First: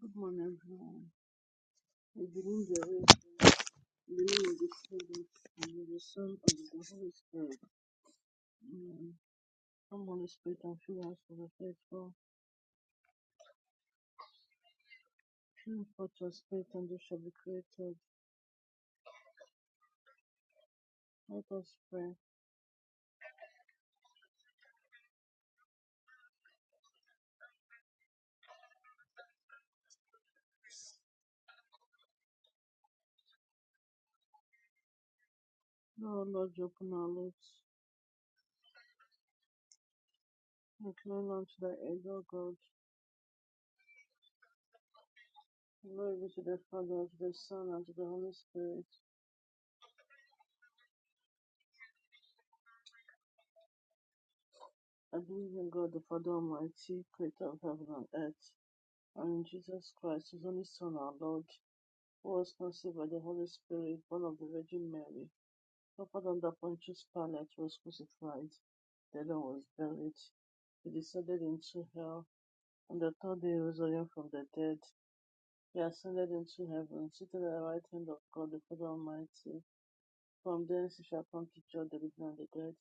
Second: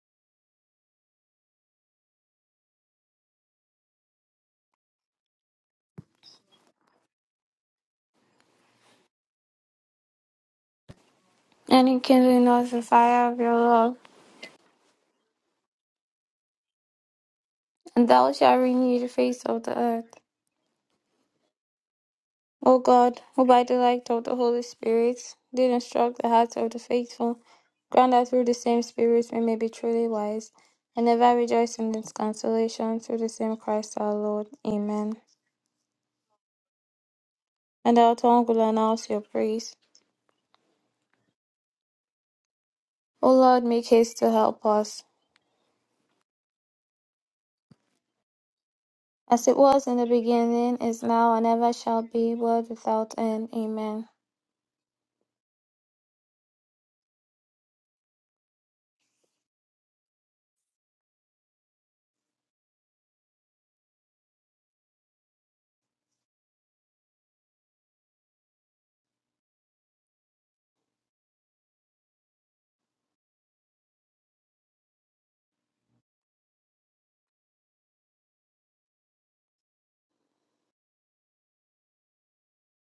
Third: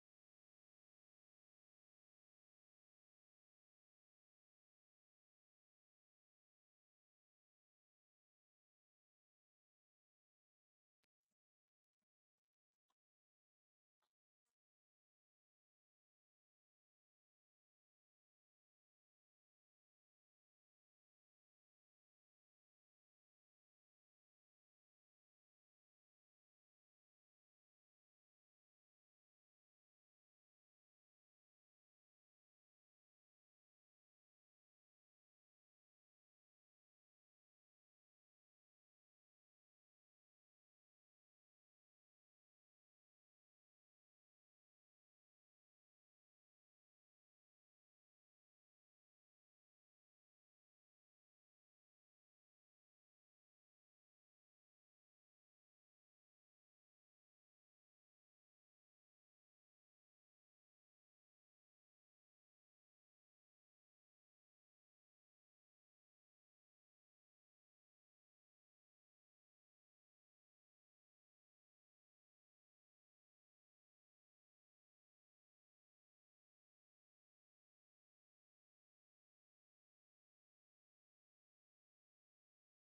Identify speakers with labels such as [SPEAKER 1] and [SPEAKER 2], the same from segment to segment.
[SPEAKER 1] Good morning, everyone. We believe the way in the name of the Father and of the Son and of the Holy Spirit. Amen. Come, Holy Spirit, and fill us with the
[SPEAKER 2] and it
[SPEAKER 1] faithful.
[SPEAKER 2] can the fire of your love.
[SPEAKER 1] Fill forth your spirit, and we shall be created.
[SPEAKER 2] And thou shalt renew the face of the earth.
[SPEAKER 1] Let us pray.
[SPEAKER 2] O God, who by the light of the Holy Spirit did instruct the hearts of the faithful, grant that through the same Spirit we may be truly wise, and ever rejoice in this consolation through the same Christ our Lord. Amen.
[SPEAKER 1] Lord, Lord, you open our lips.
[SPEAKER 2] And our tongue will announce your praise.
[SPEAKER 1] Incline unto thy aid, O God.
[SPEAKER 2] O Lord, make haste to help us.
[SPEAKER 1] Glory be to the Father, and to the Son, and to the Holy Spirit.
[SPEAKER 2] As it was in the beginning, is now, and ever shall be, world without end. Amen.
[SPEAKER 1] I believe in God, the Father Almighty, creator of heaven and earth, and in Jesus Christ, his only Son, our Lord was conceived by the Holy Spirit, born of the Virgin Mary, suffered under Pontius Pilate, was crucified, dead and was buried. He descended into hell, and the third day he rose again from the dead. He ascended into heaven, seated at the right hand of God the Father Almighty. From thence he shall come to judge the living and the dead.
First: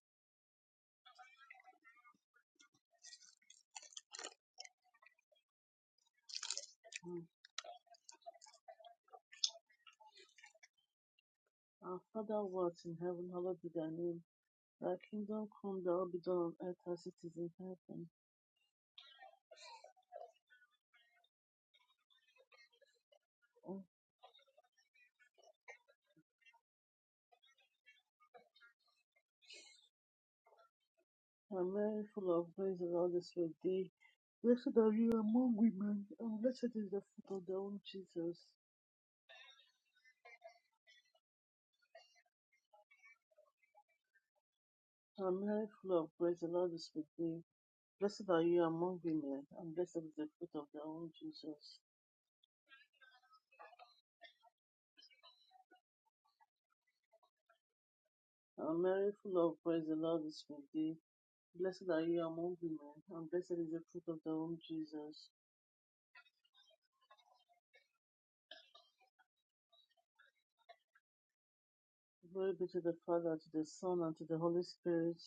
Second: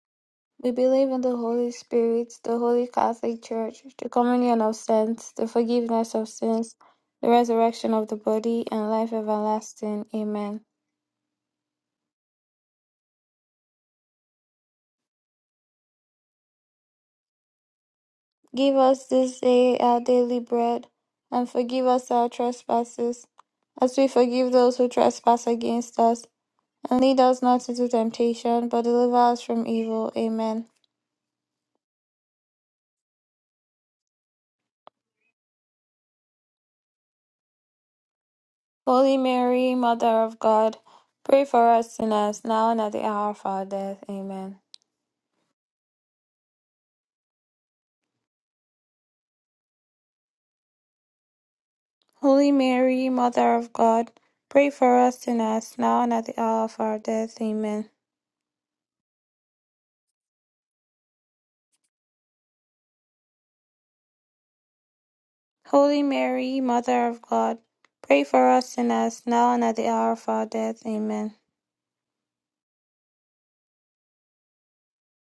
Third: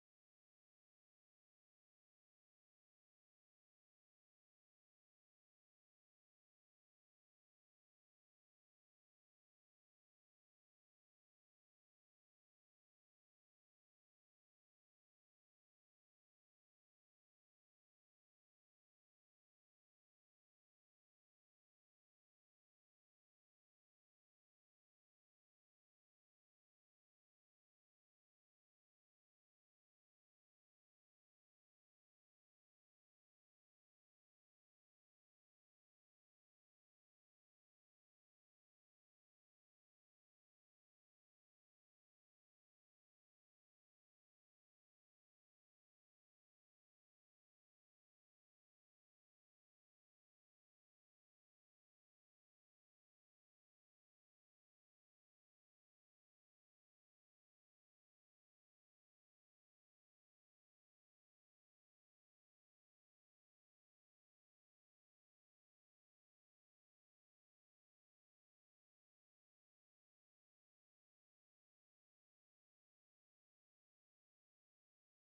[SPEAKER 2] We believe in the Holy Spirit, the Holy Catholic Church, the communion of saints, the forgiveness of sins,
[SPEAKER 1] Mm.
[SPEAKER 2] the resurrection of the body, and life everlasting. Amen.
[SPEAKER 1] Our Father who art in heaven, hallowed be thy name. Thy kingdom come, thy will be done on earth as it is in heaven.
[SPEAKER 2] Give us this day our daily bread, and forgive us our trespasses,
[SPEAKER 1] O
[SPEAKER 2] as we forgive those who trespass against us. And lead us not into temptation, but deliver us from evil. Amen.
[SPEAKER 1] And Mary, full of grace, the Lord is with thee. Blessed are you among women, and blessed is the fruit of thy womb, Jesus.
[SPEAKER 2] Holy Mary, Mother of God, pray for us sinners, now and at the hour of our death. Amen.
[SPEAKER 1] And Mary, full of grace, the Lord is with thee. Blessed are you among women, and blessed is the fruit of thy womb, Jesus.
[SPEAKER 2] Holy Mary, Mother of God, pray for us sinners, now and at the hour of our death. Amen.
[SPEAKER 1] And Mary, full of grace, the Lord is with thee. Blessed are you among women, and blessed is the fruit of thy womb, Jesus.
[SPEAKER 2] Holy Mary, Mother of God, pray for us sinners, now and at the hour of our death. Amen.
[SPEAKER 1] Glory be to the Father, to the Son, and to the Holy Spirit.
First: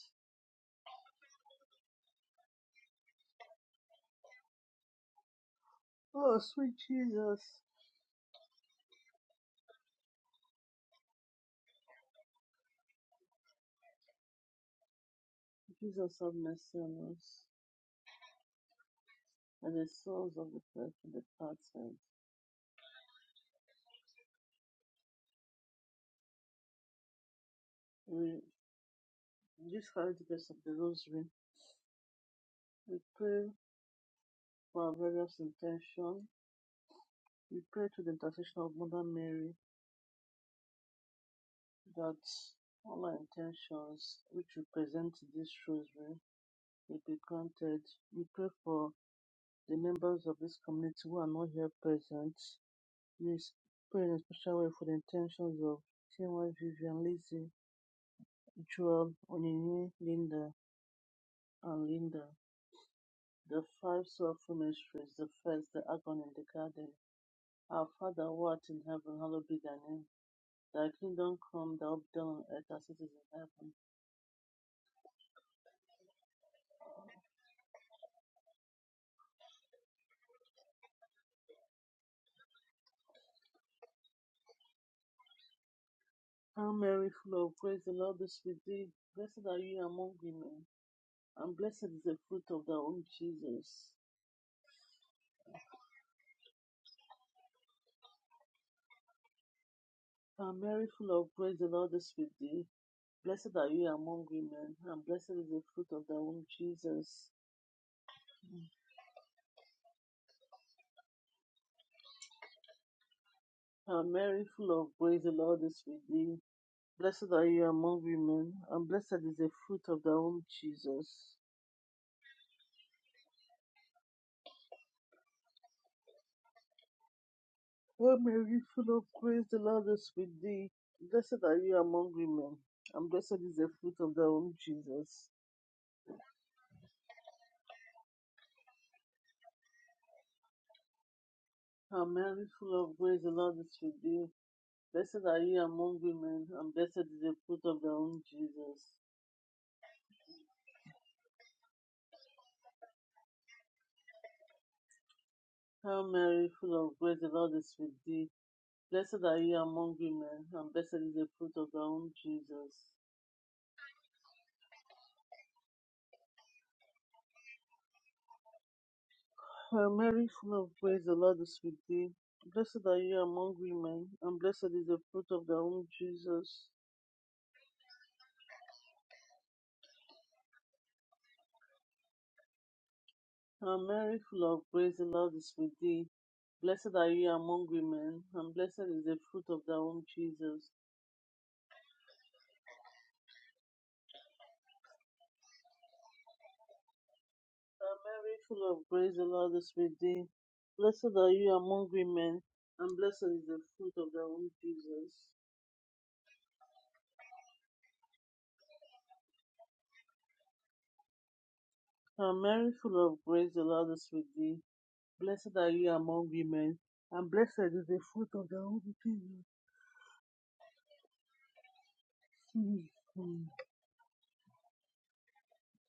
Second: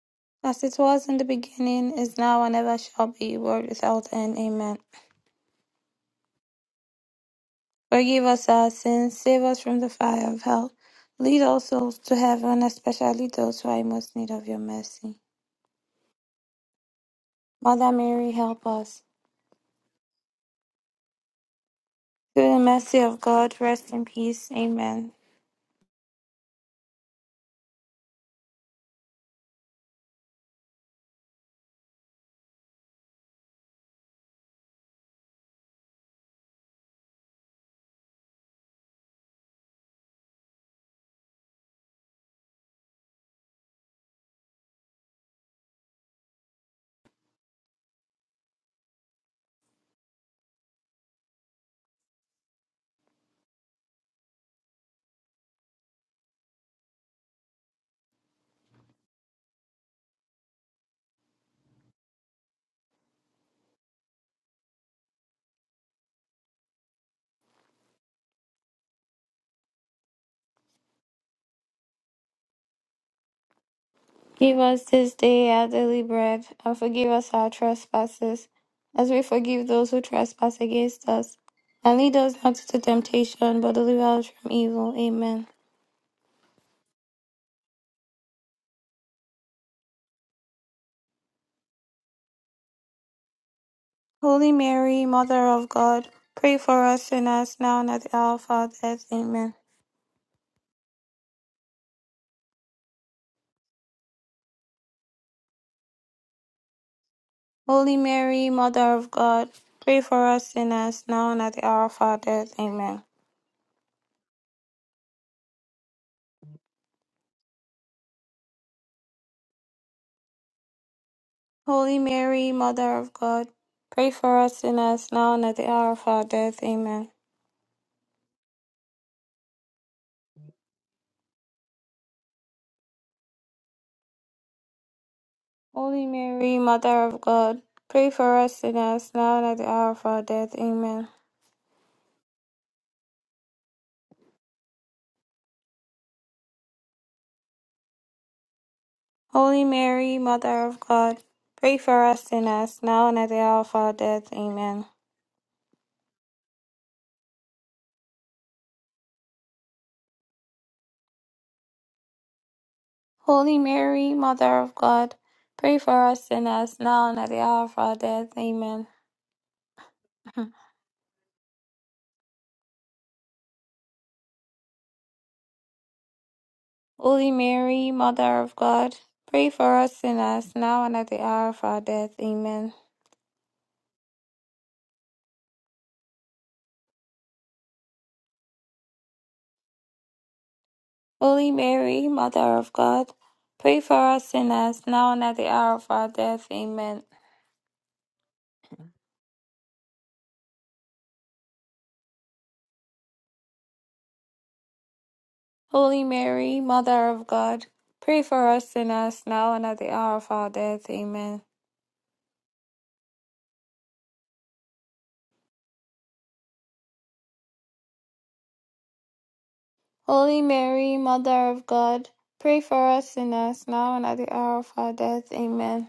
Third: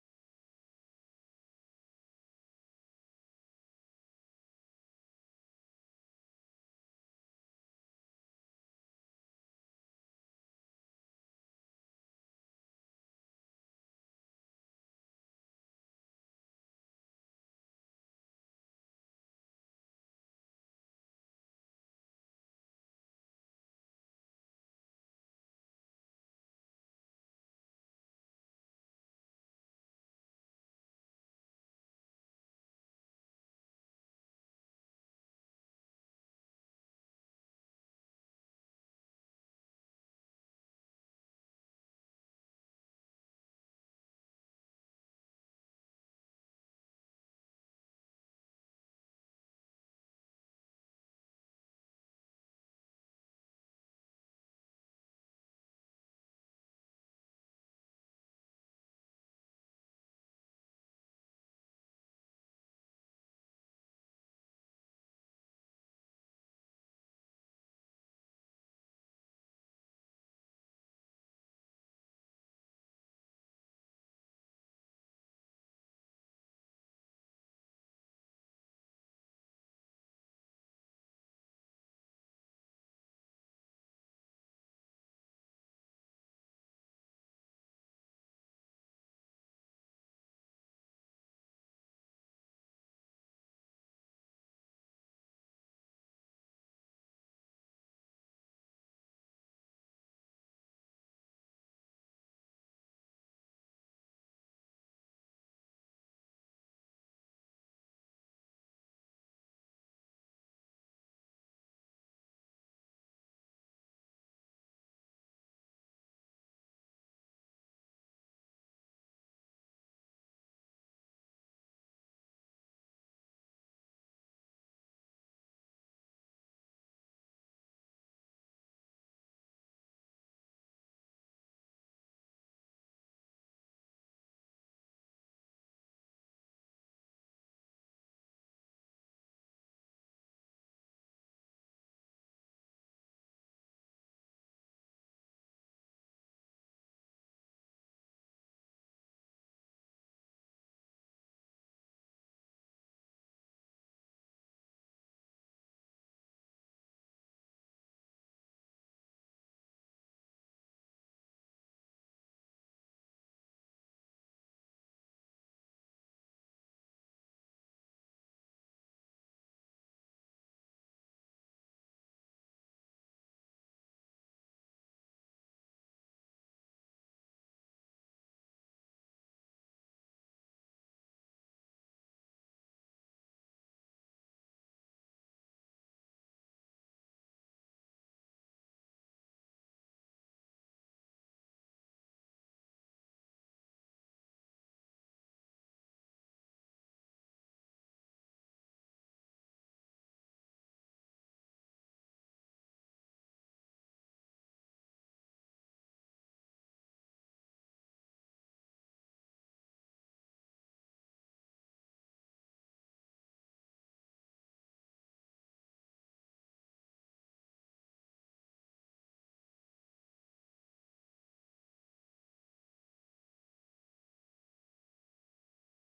[SPEAKER 2] As it was in the beginning, is now, and ever shall be, world without end. Amen.
[SPEAKER 1] Oh, sweet Jesus.
[SPEAKER 2] Forgive us our sins, save us from the fire of hell. Lead all souls to heaven, especially those who are in most need of your mercy.
[SPEAKER 1] Jesus, have mercy on us.
[SPEAKER 2] Mother Mary, help us.
[SPEAKER 1] and the souls of the faithful departed.
[SPEAKER 2] Through the mercy of God, rest in peace. Amen.
[SPEAKER 1] We this holy grace of the Rosary, we pray for our various intentions. We pray to the intercession of Mother Mary that all our intentions which we present to this Rosary may be granted. We pray for the members of this community who are not here present. We pray in a special way for the intentions of Chinua Vivian, Lizzie, Joel, Onyinye, Linda, and Linda. The five sorrowful mysteries, the first, the agony in the garden. Our Father who art in heaven, hallowed be thy name. Thy kingdom come, thy will be done on earth as it is in heaven.
[SPEAKER 2] Give us this day our daily bread, and forgive us our trespasses, as we forgive those who trespass against us. And lead us not into temptation, but deliver us from evil. Amen.
[SPEAKER 1] Hail Mary, full of grace, the Lord is with thee. Blessed are you among women, and blessed is the fruit of thy womb, Jesus.
[SPEAKER 2] Holy Mary, Mother of God, pray for us sinners now and at the hour of our death. Amen.
[SPEAKER 1] Hail Mary, full of grace, the Lord is with thee. Blessed are you among women, and blessed is the fruit of thy womb, Jesus.
[SPEAKER 2] Holy Mary, Mother of God, pray for us sinners now and at the hour of our death. Amen.
[SPEAKER 1] Hail Mary, full of grace, the Lord is with thee. Blessed are you among women, and blessed is the fruit of thy womb, Jesus.
[SPEAKER 2] Holy Mary, Mother of God, pray for us sinners now and at the hour of our death. Amen.
[SPEAKER 1] O Mary, full of grace, the Lord is with thee. Blessed are you among women, and blessed is the fruit of thy womb, Jesus.
[SPEAKER 2] Holy Mary, Mother of God, pray for us sinners now and at the hour of our death. Amen.
[SPEAKER 1] O Mary, full of grace, the Lord is with thee. Blessed are you among women, and blessed is the fruit of thy womb, Jesus.
[SPEAKER 2] Holy Mary, Mother of God, pray for us sinners now and at the hour of our death. Amen.
[SPEAKER 1] Hail Mary, full of grace, the Lord is with thee. Blessed are you among women, and blessed is the fruit of thy womb, Jesus.
[SPEAKER 2] Holy Mary, Mother of God, pray for us sinners now and at the hour of our death. Amen.
[SPEAKER 1] Hail Mary, full of grace, the Lord is with thee. Blessed are you among women, and blessed is the fruit of thy womb, Jesus.
[SPEAKER 2] Holy Mary, Mother of God, pray for us sinners now and at the hour of our death. Amen.
[SPEAKER 1] Hail Mary, full of grace, the Lord is with thee. Blessed are you among women, and blessed is the fruit of thy womb, Jesus.
[SPEAKER 2] Holy Mary, Mother of God, pray for us sinners now and at the hour of our death. Amen.
[SPEAKER 1] Hail Mary, full of grace, the Lord is with thee. Blessed are you among women, and blessed is the fruit of thy womb, Jesus.
[SPEAKER 2] Holy Mary, Mother of God, pray for us sinners now and at the hour of our death. Amen.
[SPEAKER 1] Hail Mary, full of grace, the Lord is with thee. Blessed are you among women, and blessed is the fruit of thy womb, Jesus.
[SPEAKER 2] Holy Mary, Mother of God, pray
[SPEAKER 1] Mm.
[SPEAKER 2] for us sinners now and at the hour of our death. Amen.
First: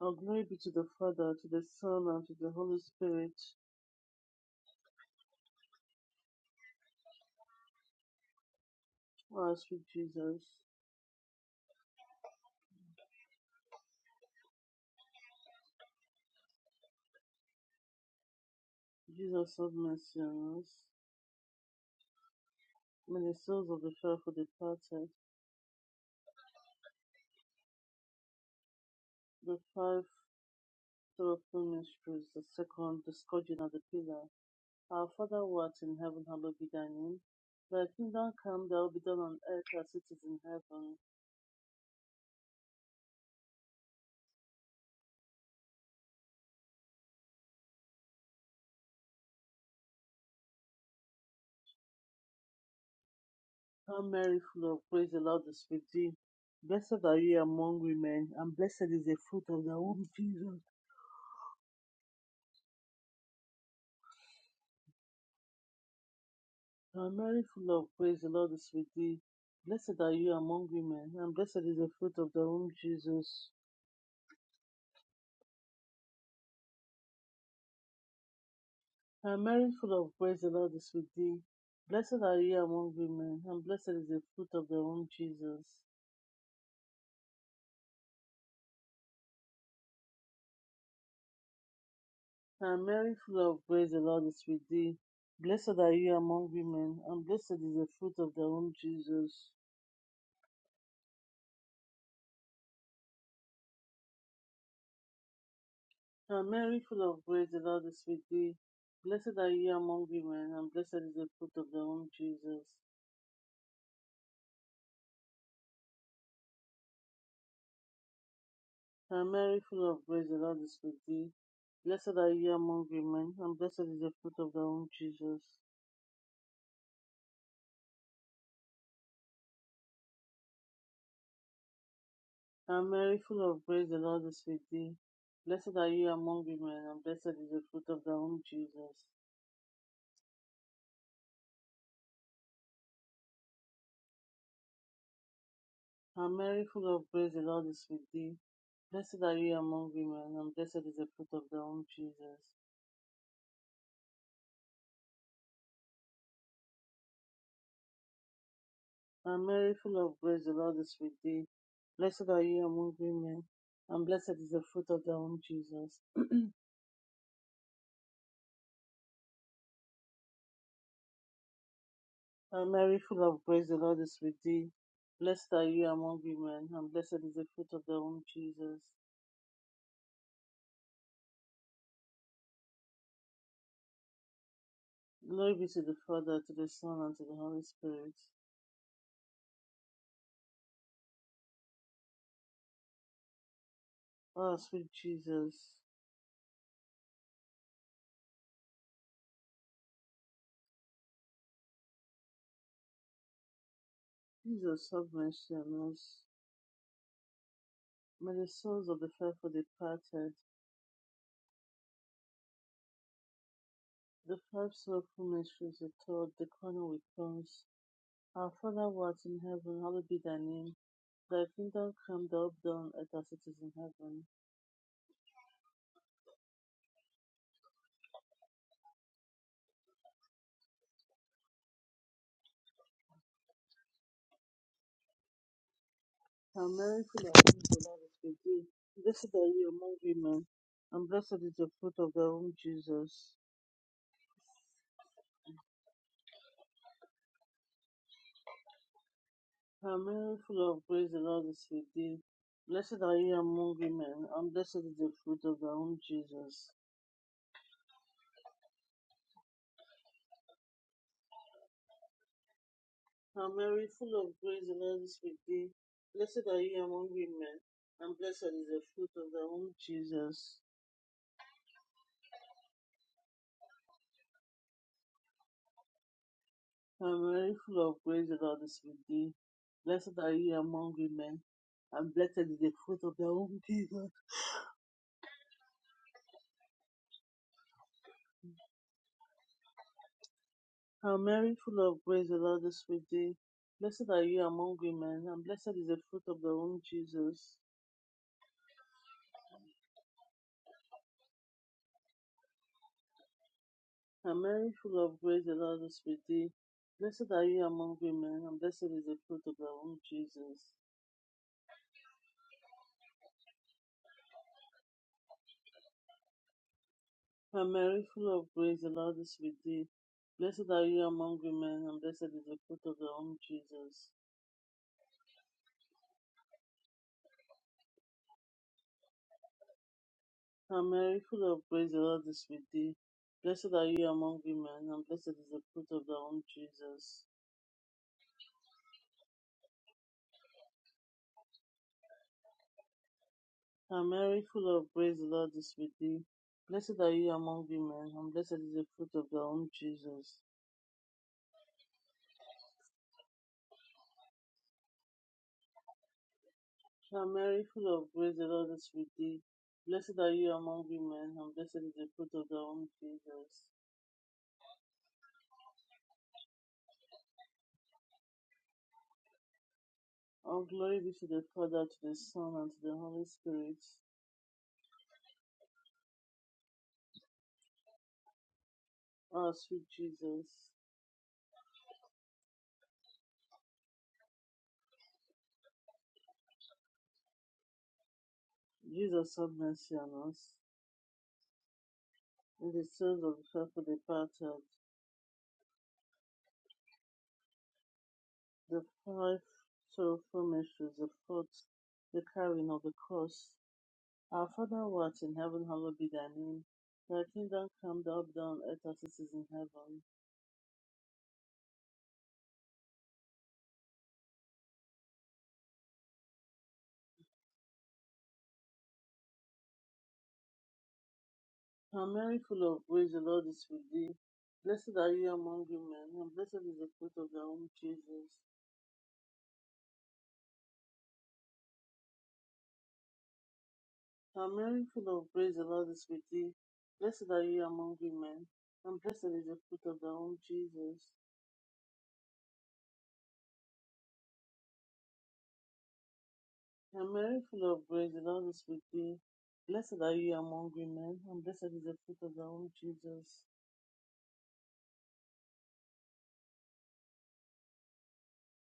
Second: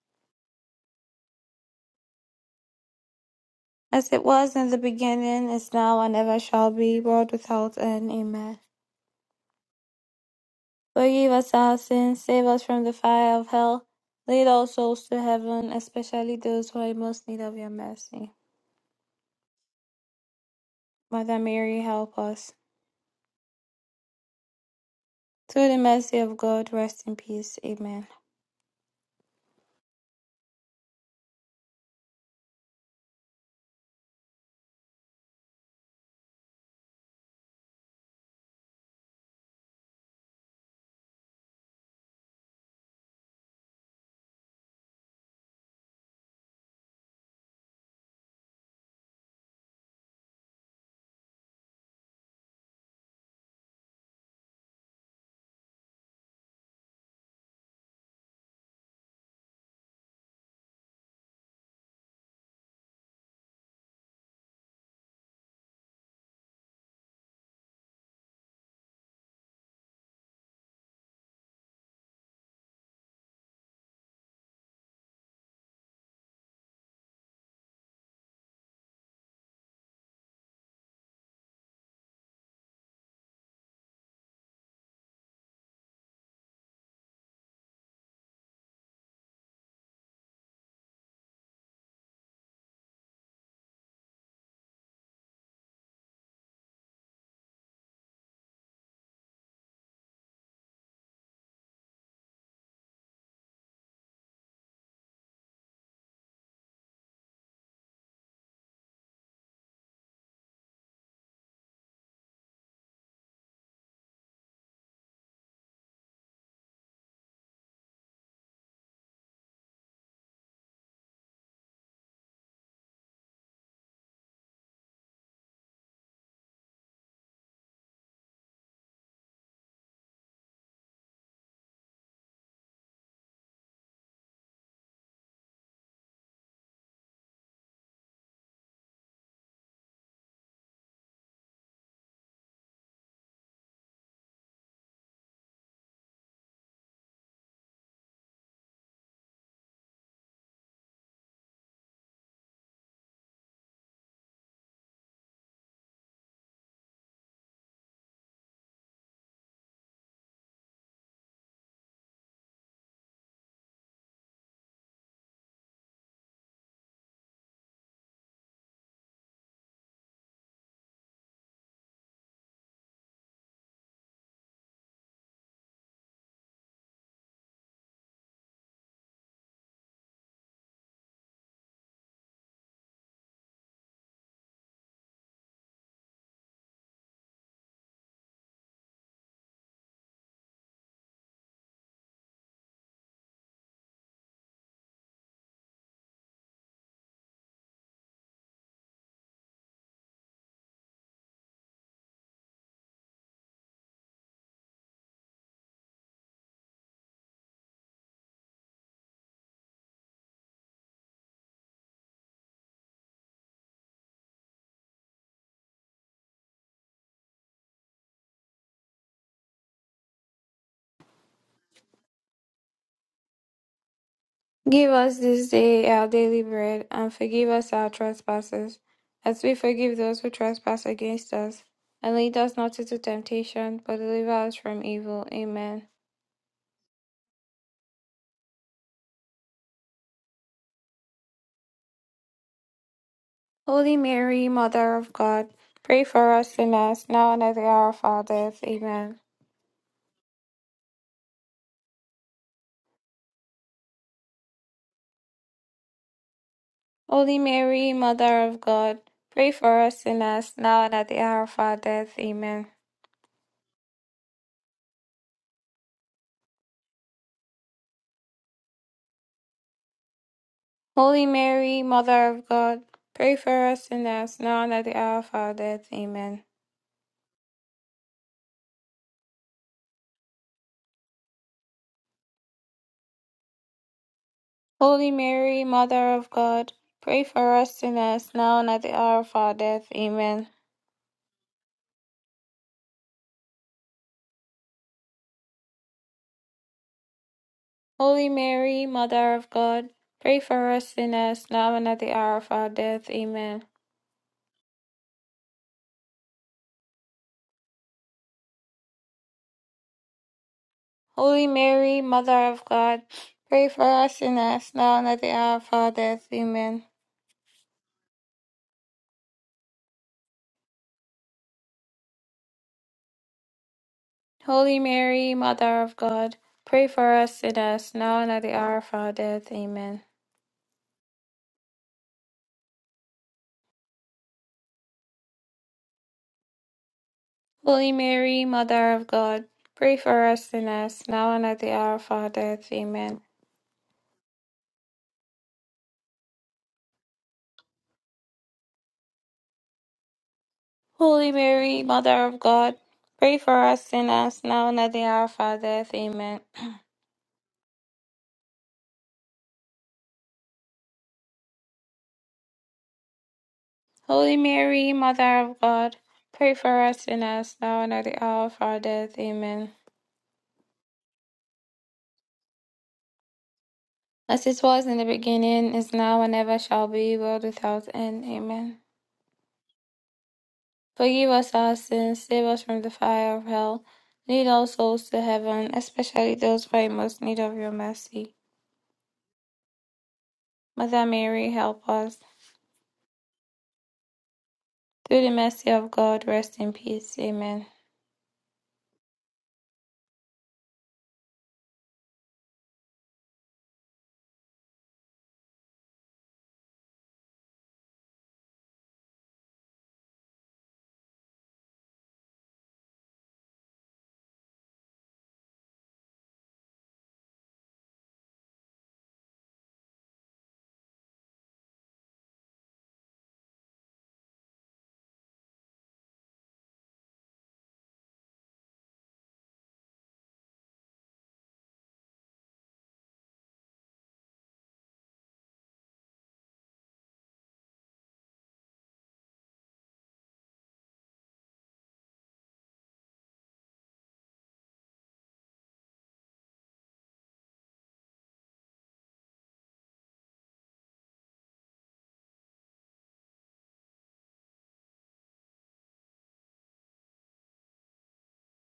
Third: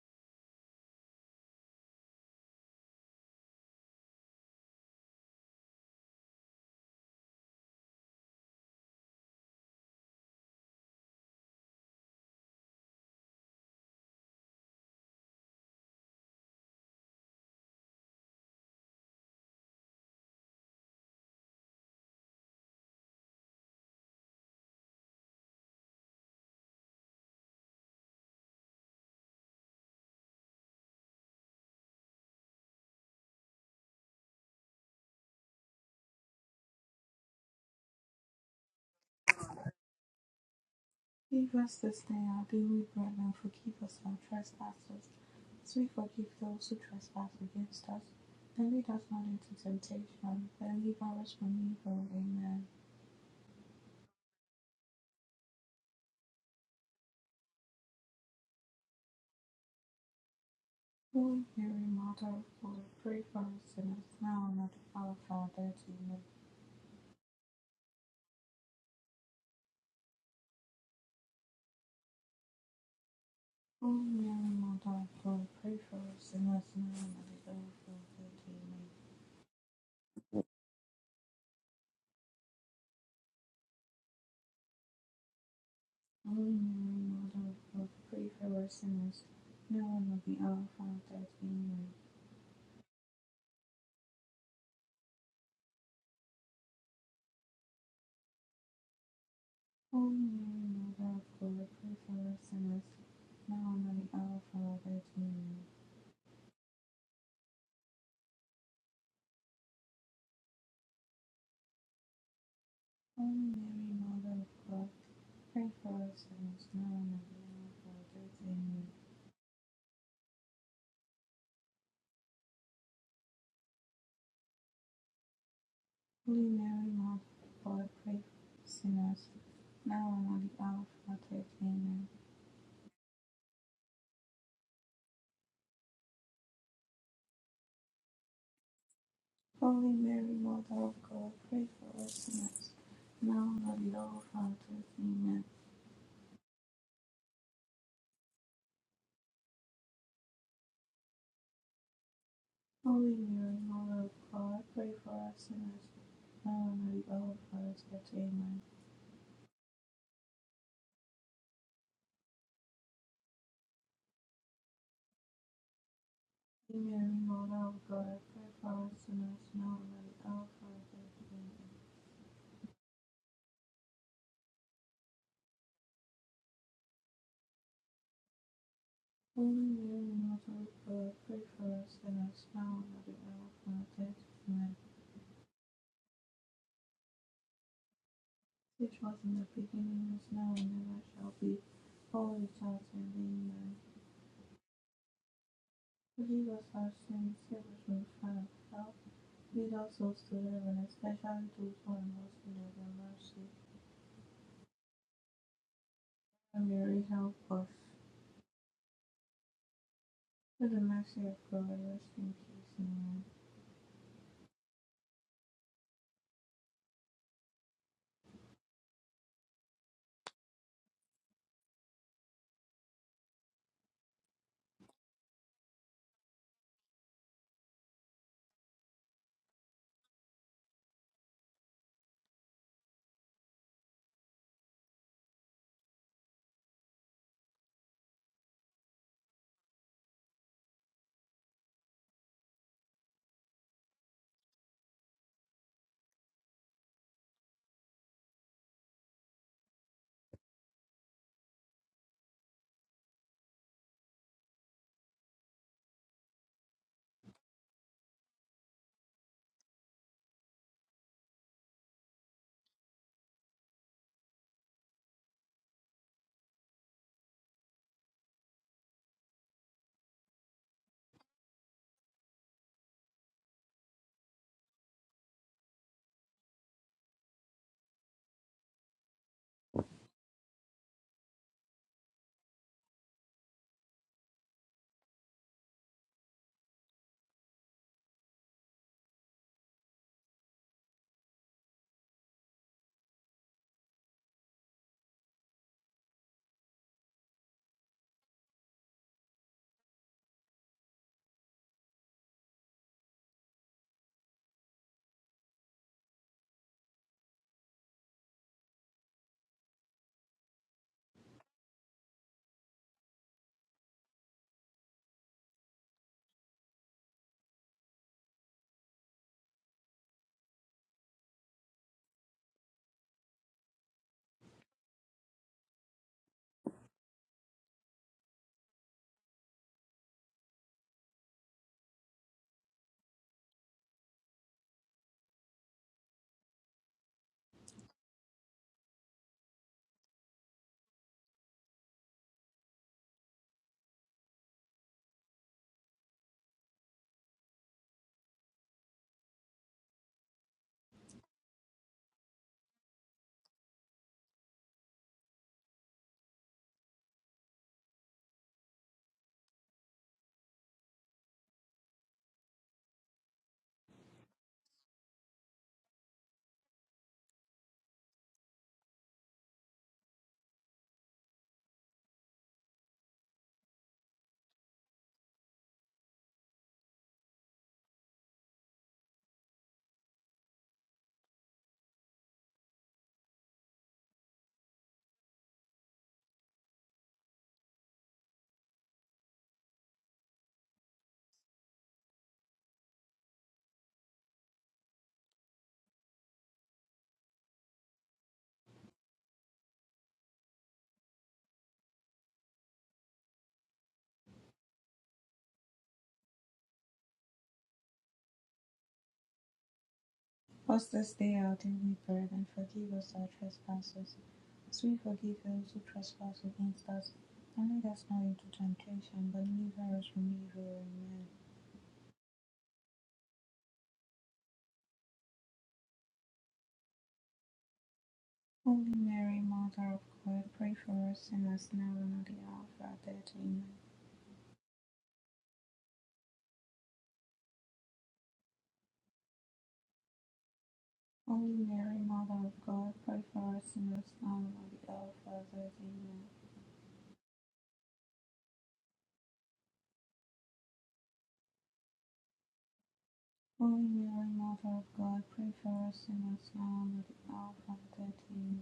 [SPEAKER 1] Oh, glory be to the Father, to the Son, and to the Holy Spirit,
[SPEAKER 2] As it was in the beginning, is now, and ever shall be, world without end. Amen.
[SPEAKER 1] who has with Jesus.
[SPEAKER 2] Forgive us our sins, save us from the fire of hell, lead all souls to heaven, especially those who are in most need of your mercy.
[SPEAKER 1] Jesus of mercy on us.
[SPEAKER 2] Mother Mary, help us.
[SPEAKER 1] May the souls of the faithful departed,
[SPEAKER 2] Through the mercy of God, rest in peace. Amen.
[SPEAKER 1] the five sorrowful mysteries, the second, the scourging of the pillar. Our Father who art in heaven, hallowed be thy name. Thy kingdom come, thy will be done on earth as it is in heaven.
[SPEAKER 3] Give us this day our daily bread, and forgive us our trespasses, as we forgive those who trespass against us. And lead us not into temptation, but deliver us from evil. Amen.
[SPEAKER 1] Hail Mary, full of grace, the Lord is with thee. Blessed are you among women, and blessed is the fruit of thy womb, Jesus.
[SPEAKER 3] Holy Mary, Mother of God, pray for us sinners, now and at the hour of our death. Amen.
[SPEAKER 1] You are Mary, full of grace, the Lord is with thee. Blessed are you among women, and blessed is the fruit of thy womb, Jesus.
[SPEAKER 3] Holy Mary, Mother of God, pray for us sinners, now and at the hour of our death. Amen.
[SPEAKER 1] You are Mary, full of grace, the Lord is with thee. Blessed are you among women, and blessed is the fruit of thy womb, Jesus.
[SPEAKER 3] Holy Mary, Mother of God, pray for us sinners, now and at the hour of our death. Amen.
[SPEAKER 1] You are Mary, full of grace, the Lord is with thee. Blessed are you among women, and blessed is the fruit of thy womb, Jesus.
[SPEAKER 3] Holy Mary, Mother of God, pray for us sinners, now and at the hour of our death. Amen.
[SPEAKER 1] You are Mary, full of grace, the Lord is with thee. Blessed are you among women, and blessed is the fruit of thy womb, Jesus.
[SPEAKER 3] Holy Mary, Mother of God, pray for us sinners, now and at the hour of our death. Amen.
[SPEAKER 1] And Mary, full of grace, the Lord is with thee. Blessed are you among women, and blessed is the fruit of thy womb, Jesus.
[SPEAKER 3] Holy Mary, Mother of God, pray for us sinners, now and at the hour of our death. Amen.
[SPEAKER 1] And Mary, full of grace, the Lord is with thee. Blessed are you among women, and blessed is the fruit of thy womb, Jesus.
[SPEAKER 3] Holy Mary, Mother of God, pray for us sinners, now and at the hour of our death. Amen.
[SPEAKER 1] And Mary, full of grace, the Lord is with thee. Blessed are you among women, and blessed is the fruit of thy womb, Jesus.
[SPEAKER 3] Holy Mary, Mother of God, pray for us sinners, now and at the hour of our death. Amen.
[SPEAKER 1] And Mary, full of grace, the Lord is with thee. Blessed are you among women, and blessed is the fruit of thy womb, Jesus.
[SPEAKER 3] Hail Mary, Mother of God, pray for us sinners now and at the hour of our death. Amen.
[SPEAKER 1] Uh, Mary, full of grace, the Lord is with thee. Blessed are you among women, and blessed is the fruit of thy womb, Jesus.
[SPEAKER 3] Holy Mary, Mother of God, pray for us sinners now and at the hour of our death. Amen.
[SPEAKER 1] Glory be to the Father, to the Son, and to the Holy Spirit.
[SPEAKER 3] Which was in the beginning, is now, and ever shall be, always has and amen.
[SPEAKER 1] Oh, sweet Jesus,
[SPEAKER 3] Forgive us our sins, save us from fire. Help lead us souls to heaven, especially those who are most in need of mercy.
[SPEAKER 1] Jesus, have mercy on us.
[SPEAKER 3] And Mary, help us.
[SPEAKER 1] May the souls of the faithful departed,
[SPEAKER 3] Through the mercy of God, rest in peace. Amen.
[SPEAKER 1] the five soulful mysteries told, the corner with tongues. Our Father who art in heaven, hallowed be thy name. Thy kingdom come, thy will be done, on earth as it is in heaven.
[SPEAKER 2] Give us this day our daily bread, and forgive us our trespasses, as we forgive those who trespass against us. And lead us not into temptation, but deliver us from evil. Amen.
[SPEAKER 1] Hail Mary, full of grace, the Lord is with thee. Blessed are you among women, and blessed is the fruit of thy womb, Jesus.
[SPEAKER 2] Holy Mary, Mother of God, pray for us sinners, now and at the hour of our death. Amen.
[SPEAKER 1] Hail Mary, full of grace, the Lord is with thee. Blessed are you among women, and blessed is the fruit of thy womb, Jesus.
[SPEAKER 2] Holy Mary, Mother of God, pray for us sinners, now and at the hour of our death. Amen.
[SPEAKER 1] Hail Mary, full of grace, the Lord is with thee. Blessed are you among women, and blessed is the fruit of thy womb, Jesus.
[SPEAKER 2] Holy Mary, Mother of God, pray for us sinners, now and at the hour of our death. Amen.
[SPEAKER 1] Hail Mary, full of grace, the Lord is with thee. Blessed are you among women, and blessed is the fruit of thy womb, Jesus.
[SPEAKER 2] Holy Mary, Mother of God, pray for us sinners now and at the hour of our death. Amen.
[SPEAKER 1] Hail Mary, full of grace, the Lord is with thee. Blessed are you among women, and blessed is the fruit of the womb, Jesus.
[SPEAKER 2] Holy Mary, Mother of God, pray for us sinners now and at the hour of our death. Amen.
[SPEAKER 1] Hail Mary, full of grace, the Lord is with thee. Blessed are you among women, and blessed is the fruit of the womb, Jesus.
[SPEAKER 2] Holy Mary, Mother of God, pray for us sinners now and at the hour of our death. Amen.
[SPEAKER 1] Hail Mary, full of grace, the Lord is with thee. Blessed are you among women, and blessed is the fruit of the womb, Jesus.
[SPEAKER 2] Holy Mary, Mother of God, pray for us sinners now and at the hour of our death. Amen.
[SPEAKER 1] Hail Mary, full of grace, the Lord is with thee. Blessed are you among women, and blessed is the fruit of the womb, Jesus.
[SPEAKER 2] Holy Mary, Mother of God, pray for us sinners now and at the hour of our death. Amen.
[SPEAKER 1] And Mary, full of grace, the Lord is with thee. Blessed are you among women, and blessed is the fruit of thy womb, Jesus.
[SPEAKER 2] Holy Mary, Mother of God, pray for us sinners now and at the hour of our death. Amen.
[SPEAKER 1] And Mary, full of grace, the Lord is with thee. Blessed are you among women, and blessed is the fruit of thy womb, Jesus.
[SPEAKER 2] Holy Mary, Mother of God, pray for us sinners now and at the hour of our death. Amen.
[SPEAKER 1] All glory be to the Father, to the Son, and to the Holy Spirit.
[SPEAKER 2] As it was in the beginning, is now, and ever shall be, world without end. Amen.
[SPEAKER 1] Ah, sweet Jesus.
[SPEAKER 2] Forgive us our sins, save us from the fire of hell. Lead all souls to heaven, especially those who are in most need of your mercy.
[SPEAKER 1] Jesus, have mercy on us.
[SPEAKER 2] Mother Mary, help us.
[SPEAKER 1] In the souls of the faithful departed,
[SPEAKER 2] Through the mercy of God, rest in peace. Amen.
[SPEAKER 1] the five sorrowful mysteries, the fourth, the carrying of the cross. Our Father who art in heaven, hallowed be thy name. Thy kingdom come, thy will be done on earth as it is in heaven.
[SPEAKER 3] Cast us not out any burden, and forgive us our trespasses, as we forgive those who trespass against us. And lead us not into temptation, but deliver us from evil. Amen.
[SPEAKER 1] Hail Mary, full of grace, the Lord is with thee. Blessed are you among women, and blessed is the fruit of thy womb, Jesus.
[SPEAKER 3] Holy Mary, Mother of God, pray for us sinners now and at the hour of our death. Amen.
[SPEAKER 1] Hail Mary, full of grace, the Lord is with thee. Blessed are you among women, and blessed is the fruit of thy womb, Jesus.
[SPEAKER 3] Holy Mary, Mother of God, pray for us sinners now and at the hour of our death. Amen.
[SPEAKER 1] Hail Mary, full of grace, the Lord is with thee. Blessed are you among women, and blessed is the fruit of thy womb, Jesus.
[SPEAKER 3] Holy Mary, Mother of God, pray for us sinners now and at the hour of our death. Amen.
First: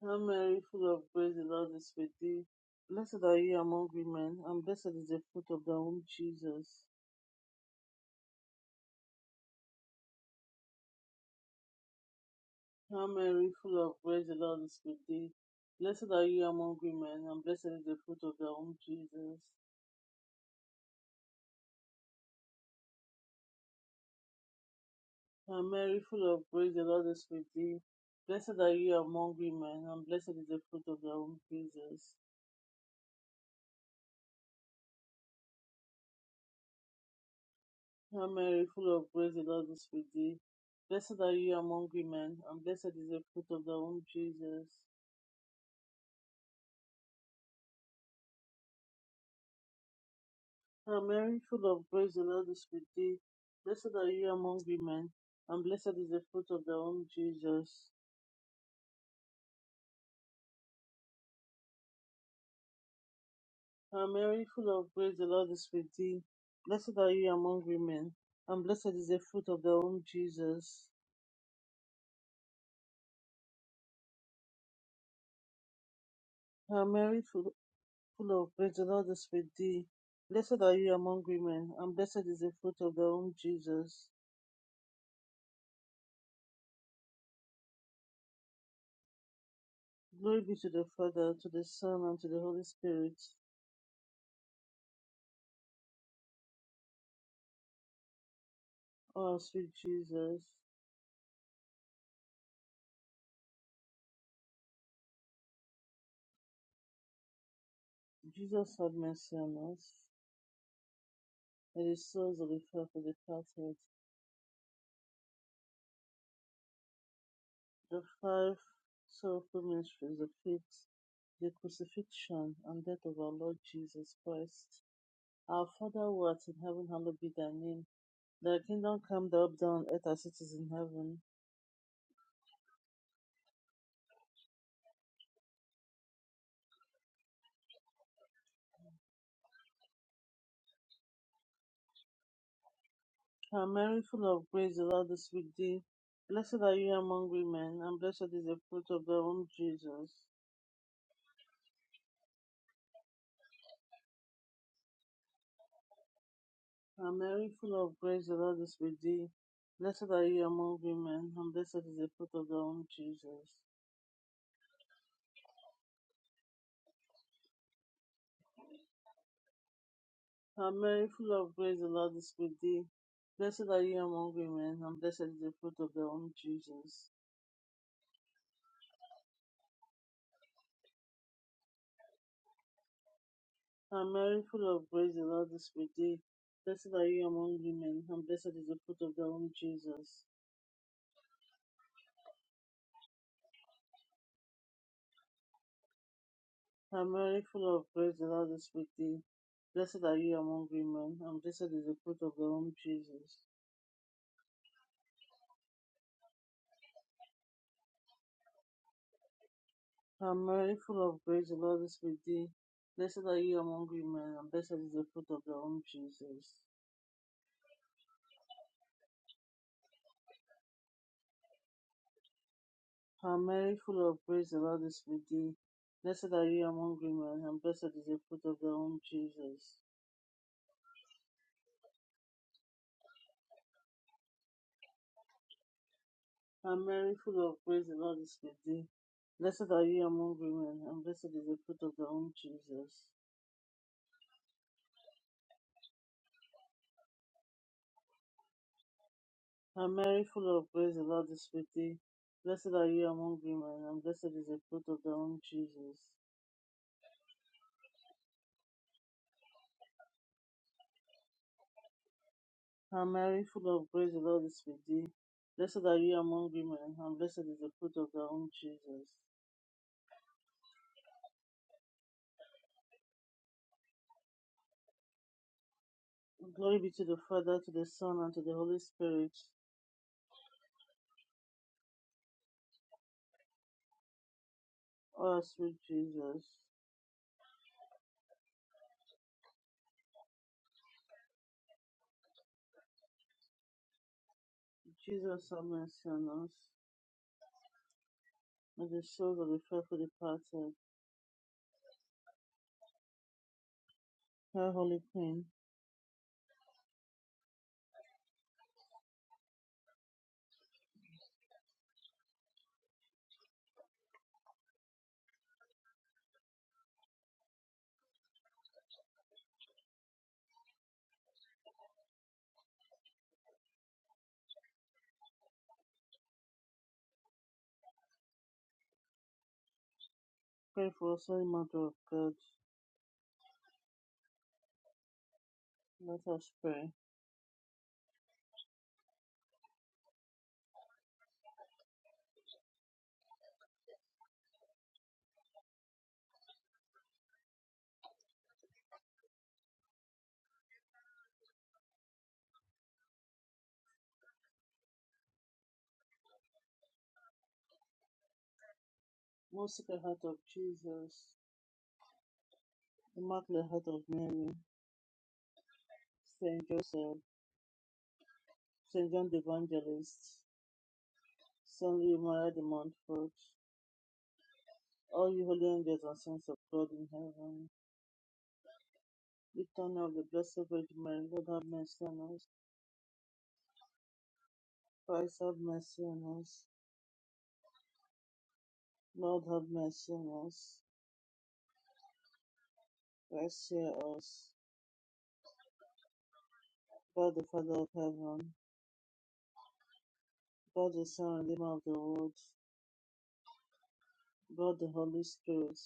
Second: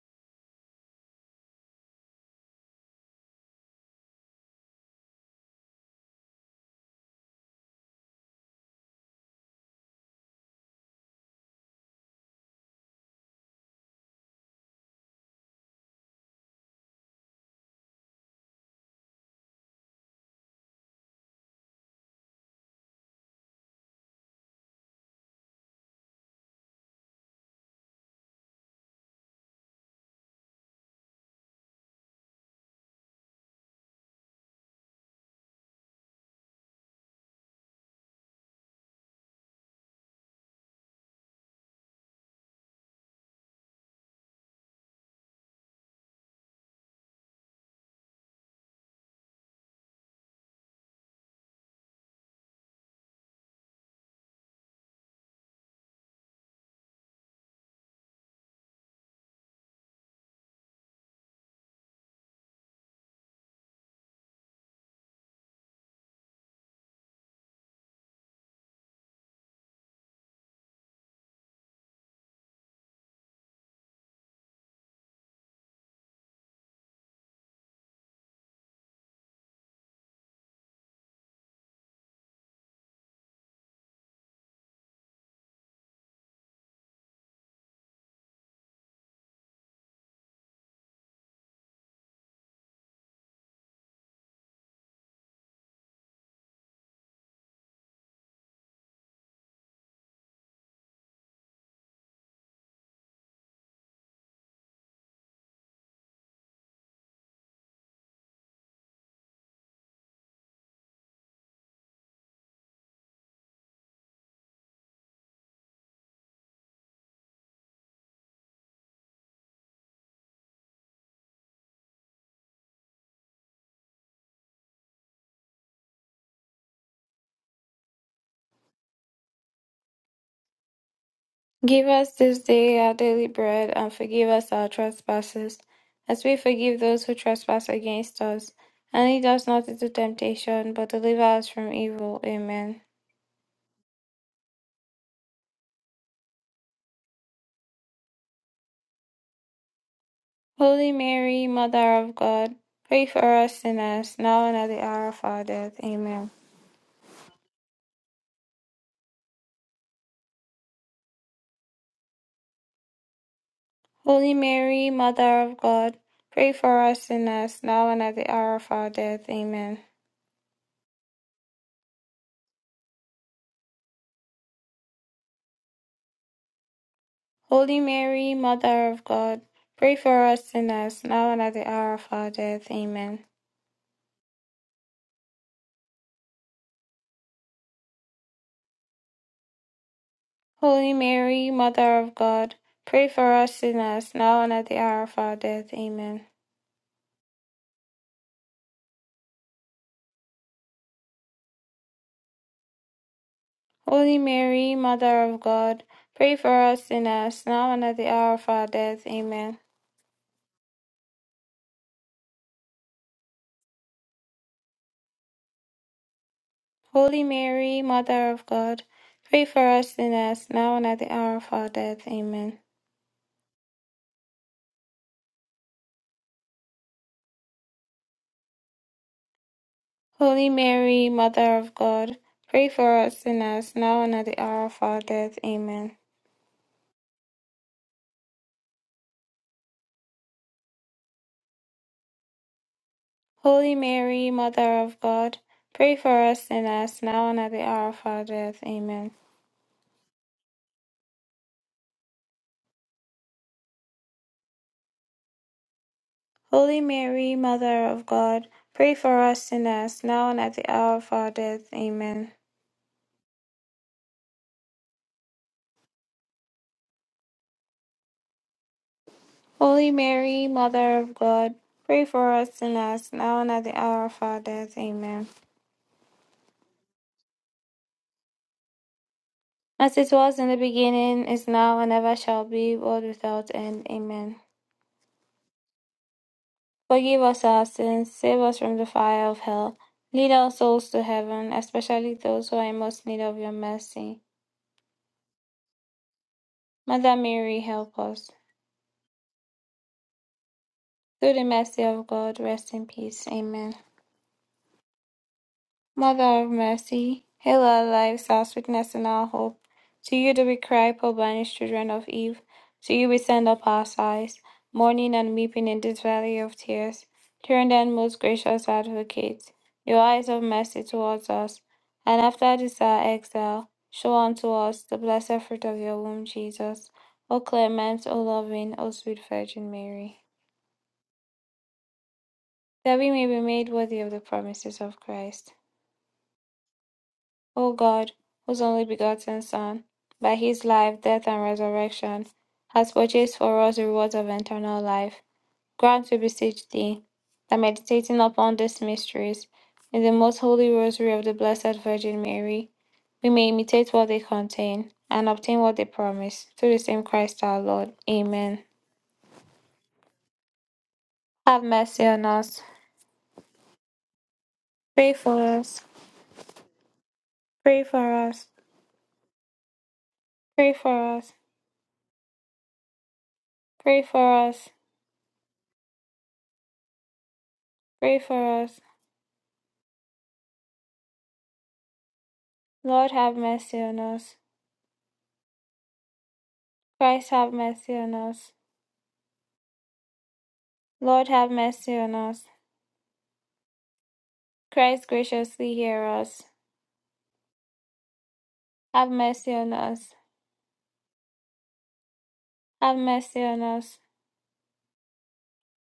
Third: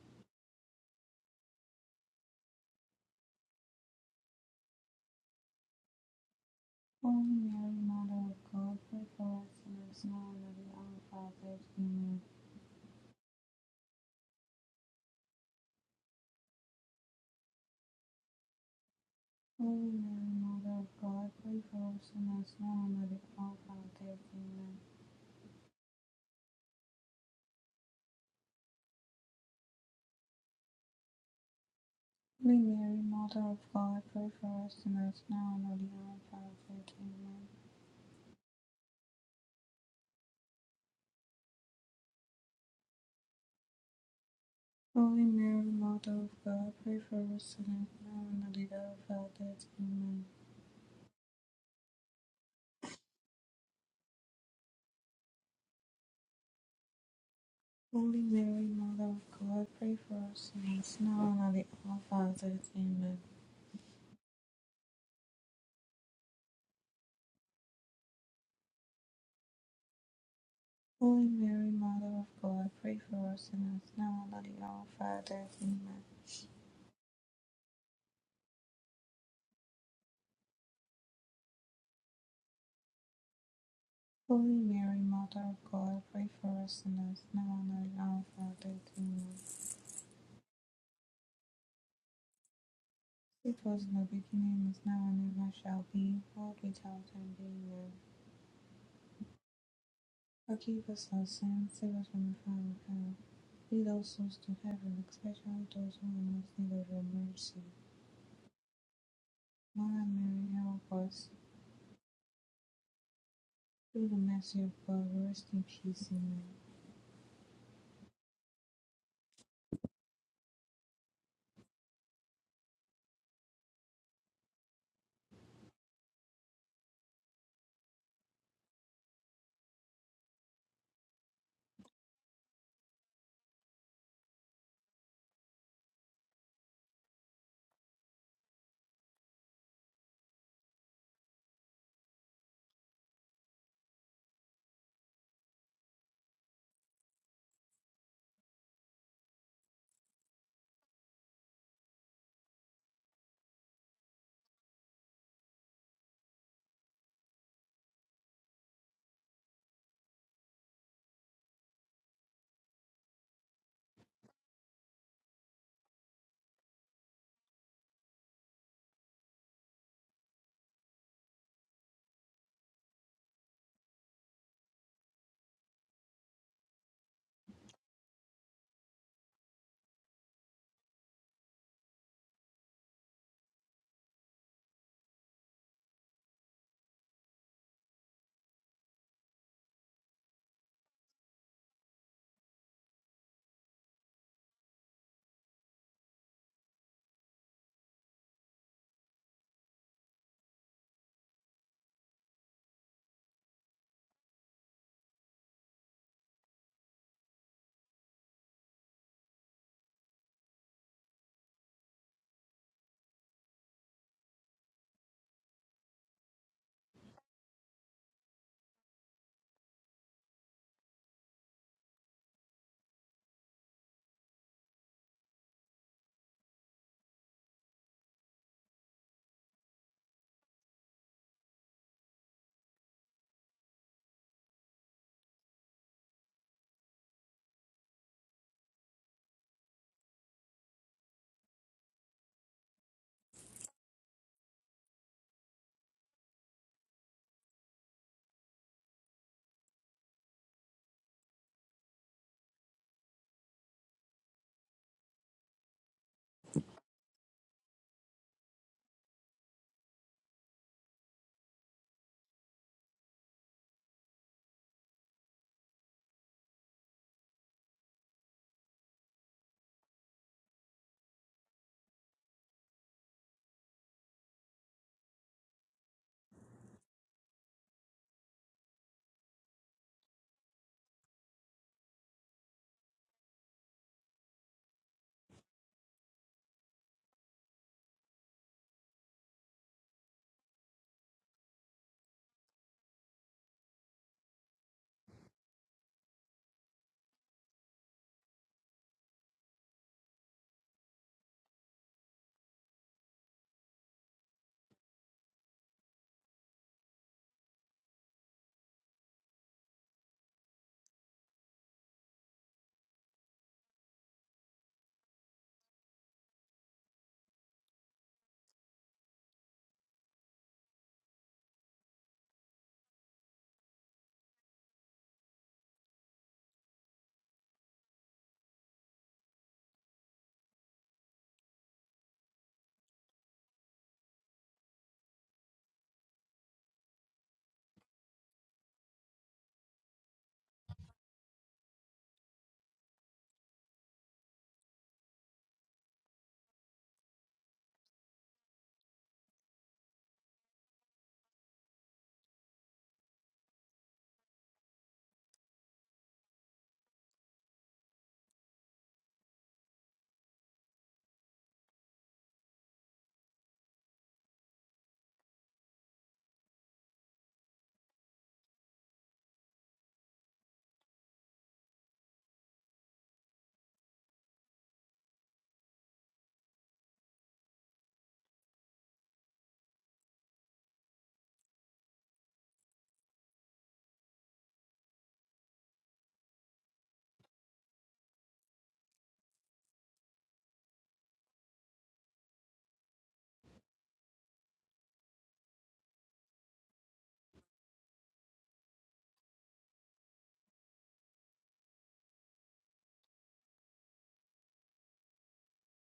[SPEAKER 1] Hail Mary, full of grace, the Lord is with thee. Blessed are you among women, and blessed is the fruit of thy womb, Jesus.
[SPEAKER 3] Holy Mary, Mother of God, pray for us sinners now and at the hour of our death. Amen.
[SPEAKER 1] Hail Mary, full of grace, the Lord is with thee. Blessed are you among women, and blessed is the fruit of thy womb, Jesus.
[SPEAKER 3] Holy Mary, Mother of God, pray for us sinners now and at the hour of our death. Amen.
[SPEAKER 1] Hail Mary, full of grace, the Lord is with thee. Blessed are you among women, and blessed is the fruit of thy womb, Jesus.
[SPEAKER 3] Holy Mary, Mother of God, pray for us sinners now and at the hour of our death. Amen.
[SPEAKER 1] Hail Mary, full of grace, the Lord is with thee. Blessed are you among women, and blessed is the fruit of thy womb, Jesus.
[SPEAKER 3] Holy Mary, Mother of God, pray for us sinners now and at the hour of our death. Amen.
[SPEAKER 1] Hail Mary, full of grace, the Lord is with thee. Blessed are you among women, and blessed is the fruit of thy womb, Jesus.
[SPEAKER 3] Holy Mary, Mother of God, pray for us sinners now and at the hour of our death. Amen.
[SPEAKER 1] Hail Mary, full of grace, the Lord is with thee. Blessed are you among women, and blessed is the fruit of thy womb, Jesus.
[SPEAKER 3] Holy Mary, Mother of God, pray for us sinners now and at the hour of our death. Amen.
[SPEAKER 1] Hail Mary, full, full of grace, the Lord is with thee. Blessed are you among women, and blessed is the fruit of thy womb, Jesus.
[SPEAKER 3] Holy Mary, Mother of God, pray for us sinners now and at the hour of our death. Amen.
[SPEAKER 1] Glory be to the Father, to the Son, and to the Holy Spirit.
[SPEAKER 3] It was in the beginning, is now, and ever shall be, world without end. Amen.
[SPEAKER 1] Oh, sweet Jesus.
[SPEAKER 3] Forgive us our sins, save us from the fire of hell. Lead all souls to heaven, especially those who are most in need of your mercy.
[SPEAKER 1] Jesus, have mercy on us.
[SPEAKER 3] Mother Mary, help us.
[SPEAKER 1] and the souls of the faithful for departed.
[SPEAKER 3] Through the mercy of God, rest in peace. Amen.
[SPEAKER 1] The five sorrowful mysteries, the fifth, the crucifixion and death of our Lord Jesus Christ. Our Father who art in heaven, hallowed be thy name. Thy kingdom come, thy will be done on earth as it is in heaven.
[SPEAKER 2] Give us this day our daily bread, and forgive us our trespasses, as we forgive those who trespass against us. And lead us not into temptation, but deliver us from evil. Amen.
[SPEAKER 1] Hail Mary, full of grace, the Lord is with thee. Blessed are you among women, and blessed is the fruit of thy womb, Jesus.
[SPEAKER 2] Holy Mary, Mother of God, pray for us sinners, now and at the hour of our death. Amen.
[SPEAKER 1] Hail Mary, full of grace, the Lord is with thee. Blessed are you among women, and blessed is the fruit of thy womb, Jesus.
[SPEAKER 2] Holy Mary, Mother of God, pray for us sinners, now and at the hour of our death. Amen.
[SPEAKER 1] Hail Mary, full of grace, the Lord is with thee. Blessed are you among women, and blessed is the fruit of thy womb, Jesus.
[SPEAKER 2] Holy Mary, Mother of God, pray for us sinners, now and at the hour of our death. Amen.
[SPEAKER 1] Hail Mary, full of grace, the Lord is with thee. Blessed are you among women, and blessed is the fruit of thy womb, Jesus.
[SPEAKER 2] Holy Mary, Mother of God, pray for us sinners, now and at the hour of our death. Amen.
[SPEAKER 1] Hail Mary, full of grace, the Lord is with thee. Blessed are you among women, and blessed is the fruit of thy womb, Jesus.
[SPEAKER 2] Holy Mary, Mother of God, pray for us sinners, now and at the hour of our death. Amen.
[SPEAKER 1] Hail Mary, full of grace, the Lord is with thee. Blessed are you among women, and blessed is the fruit of thy womb, Jesus.
[SPEAKER 2] Holy Mary, Mother of God, pray for us sinners, now and at the hour of our death. Amen.
[SPEAKER 1] Hail Mary, full of grace, the Lord is with thee. Blessed are you among women, and blessed is the fruit of thy womb, Jesus.
[SPEAKER 2] Holy Mary, Mother of God, pray for us sinners, now and at the hour of our death. Amen.
[SPEAKER 1] Hail Mary, full of grace, the Lord is with thee. Blessed are you among women, and blessed is the fruit of thy womb, Jesus.
[SPEAKER 2] Holy Mary, Mother of God, pray for us sinners, now and at the hour of our death. Amen.
[SPEAKER 1] Hail Mary, full of grace, the Lord is with thee. Blessed are you among women, and blessed is the fruit of thy womb, Jesus.
[SPEAKER 2] Holy Mary, Mother of God, pray for us sinners, now and at the hour of our death. Amen.
[SPEAKER 1] Hail Mary, full of grace, the Lord is with thee. Blessed are you among women, and blessed is the fruit of thy womb, Jesus.
[SPEAKER 2] Holy Mary, Mother of God, pray for us sinners, now and at the hour of our death. Amen.
[SPEAKER 1] Glory be to the Father, to the Son, and to the Holy Spirit
[SPEAKER 2] As it was in the beginning, is now, and ever shall be, world without end. Amen.
[SPEAKER 1] Oh, sweet Jesus,
[SPEAKER 2] Forgive us our sins, save us from the fire of hell. Lead our souls to heaven, especially those who are in most need of your mercy.
[SPEAKER 1] Jesus, have mercy on us,
[SPEAKER 2] Mother Mary, help us.
[SPEAKER 1] and the souls of the faithful departed.
[SPEAKER 2] Through the mercy of God, rest in peace. Amen.
[SPEAKER 1] Our Holy Queen,
[SPEAKER 2] Mother of mercy, hail our lives, our sweetness, and our hope. To you do we cry, poor banished children of Eve. To you we send up our sighs, mourning and weeping in this valley of tears. Turn then, most gracious advocate, your eyes of mercy towards us, and after this our exile, show unto us the blessed fruit of your womb, Jesus. O clement, O loving, O sweet Virgin Mary,
[SPEAKER 1] pray for us, Holy Mother of God.
[SPEAKER 2] that we may be made worthy of the promises of Christ.
[SPEAKER 1] Let us pray.
[SPEAKER 2] O God, whose only begotten Son, by his life, death, and resurrection, has purchased for us the rewards of eternal life, grant, we beseech thee, that meditating upon these mysteries in the most holy rosary of the Blessed Virgin Mary, we may imitate what they contain and obtain what they promise, through the same Christ our Lord. Amen.
[SPEAKER 1] Most Sacred Heart of Jesus,
[SPEAKER 2] Have mercy on us.
[SPEAKER 1] Immaculate Heart of Mary,
[SPEAKER 2] Pray for us.
[SPEAKER 1] Saint Joseph,
[SPEAKER 2] Pray for us.
[SPEAKER 1] Saint John the Evangelist,
[SPEAKER 2] Pray for us.
[SPEAKER 1] Saint Louis Maria de Montfort,
[SPEAKER 2] Pray for us.
[SPEAKER 1] all you holy angels and saints of God in heaven,
[SPEAKER 2] Pray for us.
[SPEAKER 1] Eternal of the Blessed Virgin Mary, Lord have mercy on us.
[SPEAKER 2] Lord, have mercy on us.
[SPEAKER 1] Christ have mercy on us.
[SPEAKER 2] Christ have mercy on us.
[SPEAKER 1] Lord have mercy on us.
[SPEAKER 2] Lord have mercy on us.
[SPEAKER 1] Let's hear us.
[SPEAKER 2] Christ graciously hear us.
[SPEAKER 1] God the Father of heaven,
[SPEAKER 2] Have mercy on us.
[SPEAKER 1] God the Son and Redeemer of the world,
[SPEAKER 2] Have mercy on us.
[SPEAKER 1] God the Holy Spirit,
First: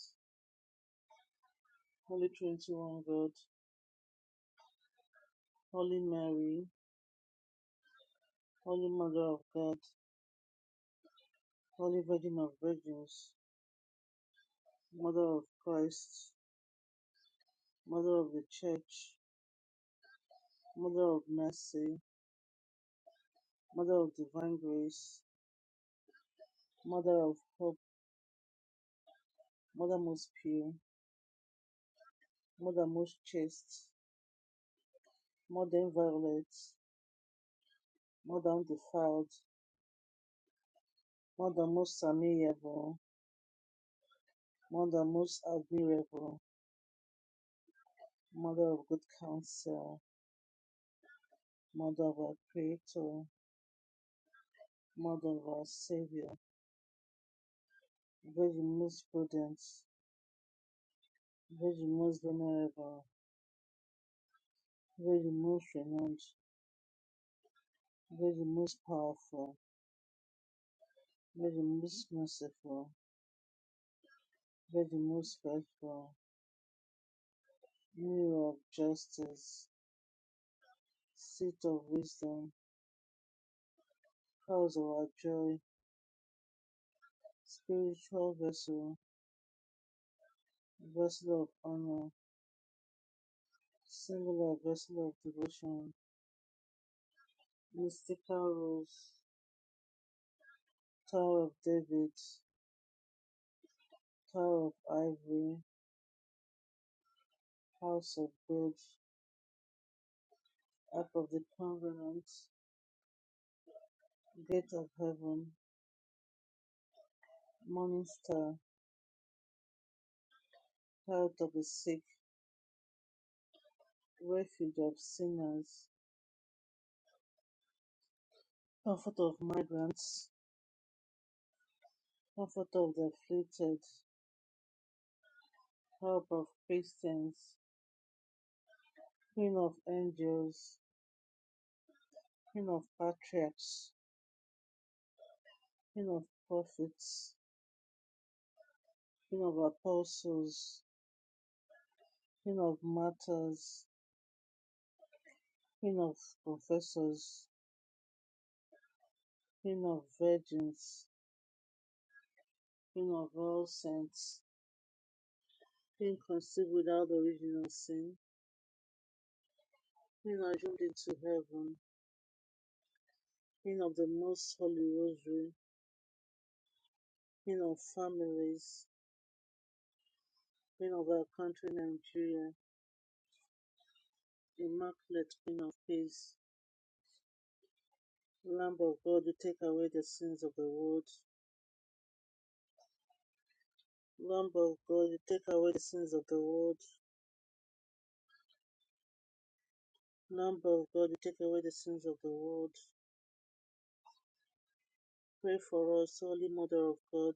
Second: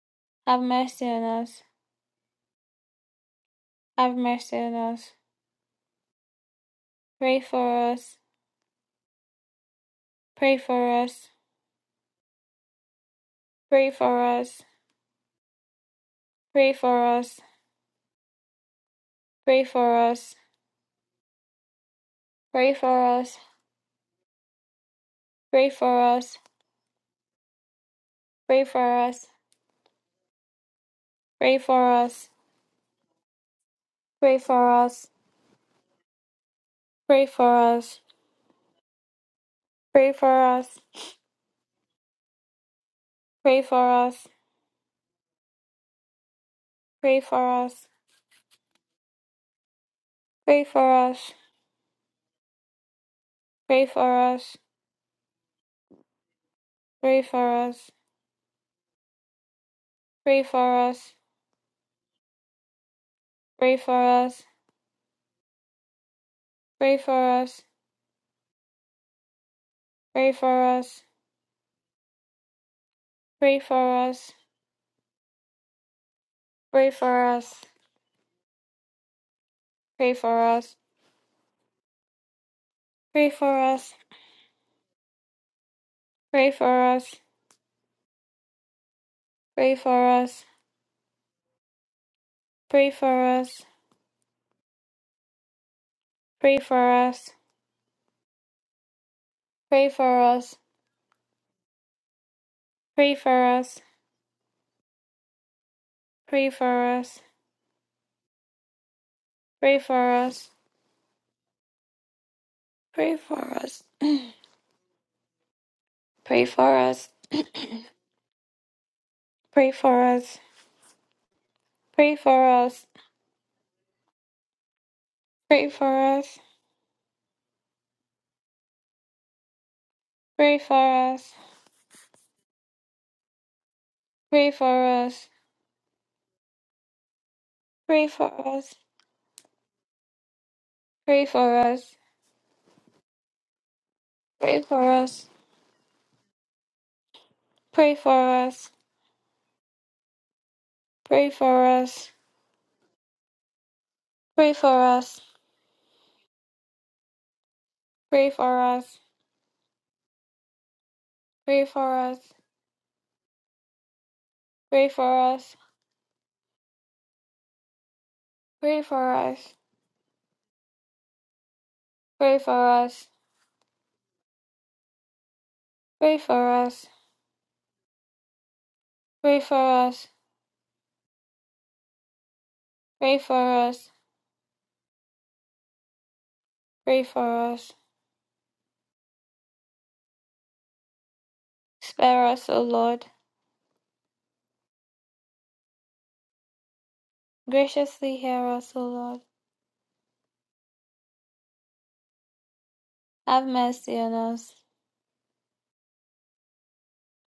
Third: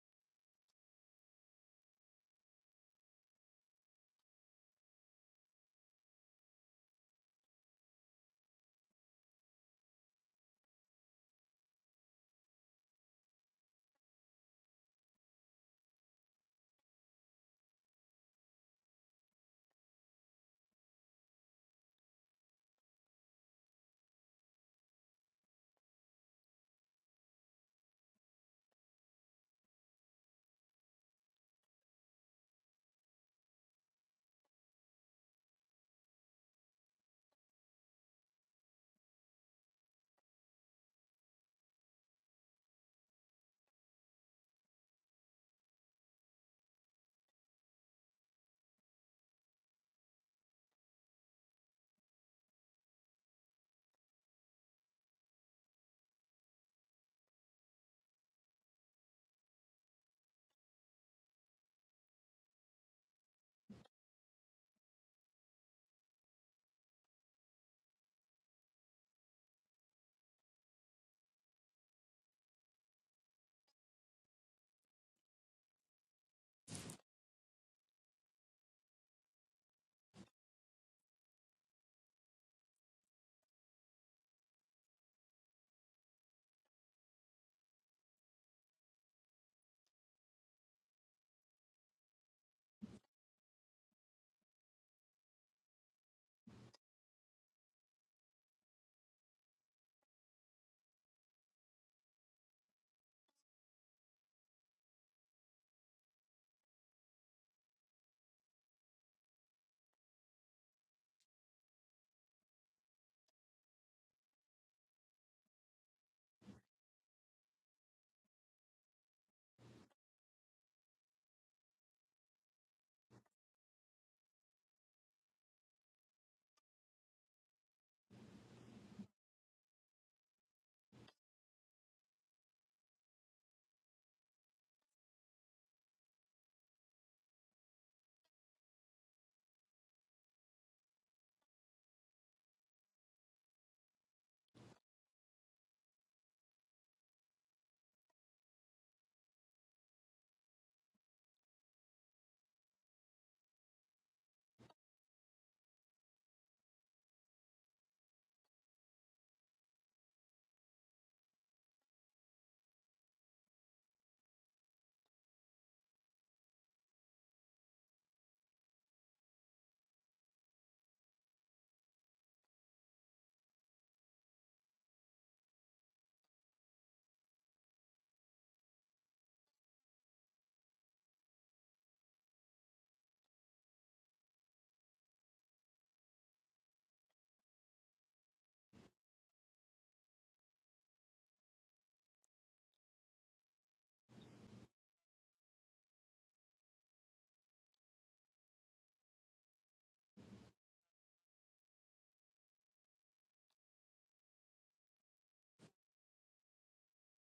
[SPEAKER 2] Have mercy on us.
[SPEAKER 1] Holy Trinity, one God,
[SPEAKER 2] Have mercy on us.
[SPEAKER 1] Holy Mary,
[SPEAKER 2] Pray for us.
[SPEAKER 1] Holy Mother of God,
[SPEAKER 2] Pray for us.
[SPEAKER 1] Holy Virgin of Virgins,
[SPEAKER 2] Pray for us.
[SPEAKER 1] Mother of Christ,
[SPEAKER 2] Pray for us.
[SPEAKER 1] Mother of the Church,
[SPEAKER 2] Pray for us.
[SPEAKER 1] Mother of Mercy,
[SPEAKER 2] Pray for us.
[SPEAKER 1] Mother of Divine Grace,
[SPEAKER 2] Pray for us.
[SPEAKER 1] Mother of Hope,
[SPEAKER 2] Pray for us.
[SPEAKER 1] Mother most pure,
[SPEAKER 2] Pray for us.
[SPEAKER 1] Mother most chaste,
[SPEAKER 2] Pray for us.
[SPEAKER 1] Mother inviolate,
[SPEAKER 2] Pray for us.
[SPEAKER 1] Mother undefiled,
[SPEAKER 2] Pray for us.
[SPEAKER 1] Mother most amiable,
[SPEAKER 2] Pray for us.
[SPEAKER 1] Mother most admirable,
[SPEAKER 2] Pray for us.
[SPEAKER 1] Mother of good counsel,
[SPEAKER 2] Pray for us.
[SPEAKER 1] Mother of our Creator,
[SPEAKER 2] Pray for us,
[SPEAKER 1] Mother of our Savior,
[SPEAKER 2] pray for us,
[SPEAKER 1] Virgin most prudent,
[SPEAKER 2] pray for us,
[SPEAKER 1] Virgin most venerable,
[SPEAKER 2] pray for us,
[SPEAKER 1] Virgin most renowned,
[SPEAKER 2] pray for us,
[SPEAKER 1] Virgin most powerful,
[SPEAKER 2] pray for us,
[SPEAKER 1] Virgin most merciful,
[SPEAKER 2] pray for us,
[SPEAKER 1] Virgin most faithful,
[SPEAKER 2] pray for us,
[SPEAKER 1] Mirror of justice,
[SPEAKER 2] pray for us,
[SPEAKER 1] Seat of wisdom,
[SPEAKER 2] pray for us,
[SPEAKER 1] Cause of our joy,
[SPEAKER 2] pray for us,
[SPEAKER 1] Spiritual vessel,
[SPEAKER 2] pray for us,
[SPEAKER 1] Vessel of honor,
[SPEAKER 2] pray for us,
[SPEAKER 1] Singular vessel of devotion,
[SPEAKER 2] pray for us, pray for us,
[SPEAKER 1] Mystical Rose,
[SPEAKER 2] pray for us, pray for us,
[SPEAKER 1] Tower of David,
[SPEAKER 2] pray for us,
[SPEAKER 1] Tower of Ivory,
[SPEAKER 2] pray for us,
[SPEAKER 1] House of God,
[SPEAKER 2] pray for us,
[SPEAKER 1] Ark of the Covenant,
[SPEAKER 2] pray for us,
[SPEAKER 1] Gate of Heaven,
[SPEAKER 2] pray for us,
[SPEAKER 1] Morning Star,
[SPEAKER 2] pray for us,
[SPEAKER 1] Health of the Sick,
[SPEAKER 2] pray
[SPEAKER 1] Refuge of Sinners, Comfort of Migrants,
[SPEAKER 2] for us,
[SPEAKER 1] Comfort of the Afflicted,
[SPEAKER 2] pray for us.
[SPEAKER 1] Help of Christians,
[SPEAKER 2] Pray for us.
[SPEAKER 1] Queen of Angels,
[SPEAKER 2] Pray for us.
[SPEAKER 1] Queen of Patriarchs,
[SPEAKER 2] Pray for us.
[SPEAKER 1] Queen of Prophets,
[SPEAKER 2] Pray for us.
[SPEAKER 1] Queen of Apostles,
[SPEAKER 2] Pray for us.
[SPEAKER 1] Queen of Martyrs,
[SPEAKER 2] Pray for us.
[SPEAKER 1] Queen of confessors,
[SPEAKER 2] Pray for us.
[SPEAKER 1] Queen of virgins,
[SPEAKER 2] Pray for us.
[SPEAKER 1] Queen of all saints,
[SPEAKER 2] Pray for us.
[SPEAKER 1] Queen conceived without original sin,
[SPEAKER 2] Pray for us.
[SPEAKER 1] Queen assumed into heaven,
[SPEAKER 2] Pray for us.
[SPEAKER 1] Queen of the most holy rosary,
[SPEAKER 2] Pray for us.
[SPEAKER 1] Queen of families,
[SPEAKER 2] Pray for us.
[SPEAKER 1] Queen of our country Nigeria,
[SPEAKER 2] Pray for us.
[SPEAKER 1] Immaculate Queen of peace,
[SPEAKER 2] Pray for us.
[SPEAKER 1] Lamb of God, you take away the sins of the world,
[SPEAKER 2] Spare us, O Lord.
[SPEAKER 1] Lamb of God, you take away the sins of the world,
[SPEAKER 2] Graciously hear us, O Lord.
[SPEAKER 1] Lamb of God, you take away the sins of the world.
[SPEAKER 2] Have mercy on us,
[SPEAKER 1] Pray for us, Holy Mother of God.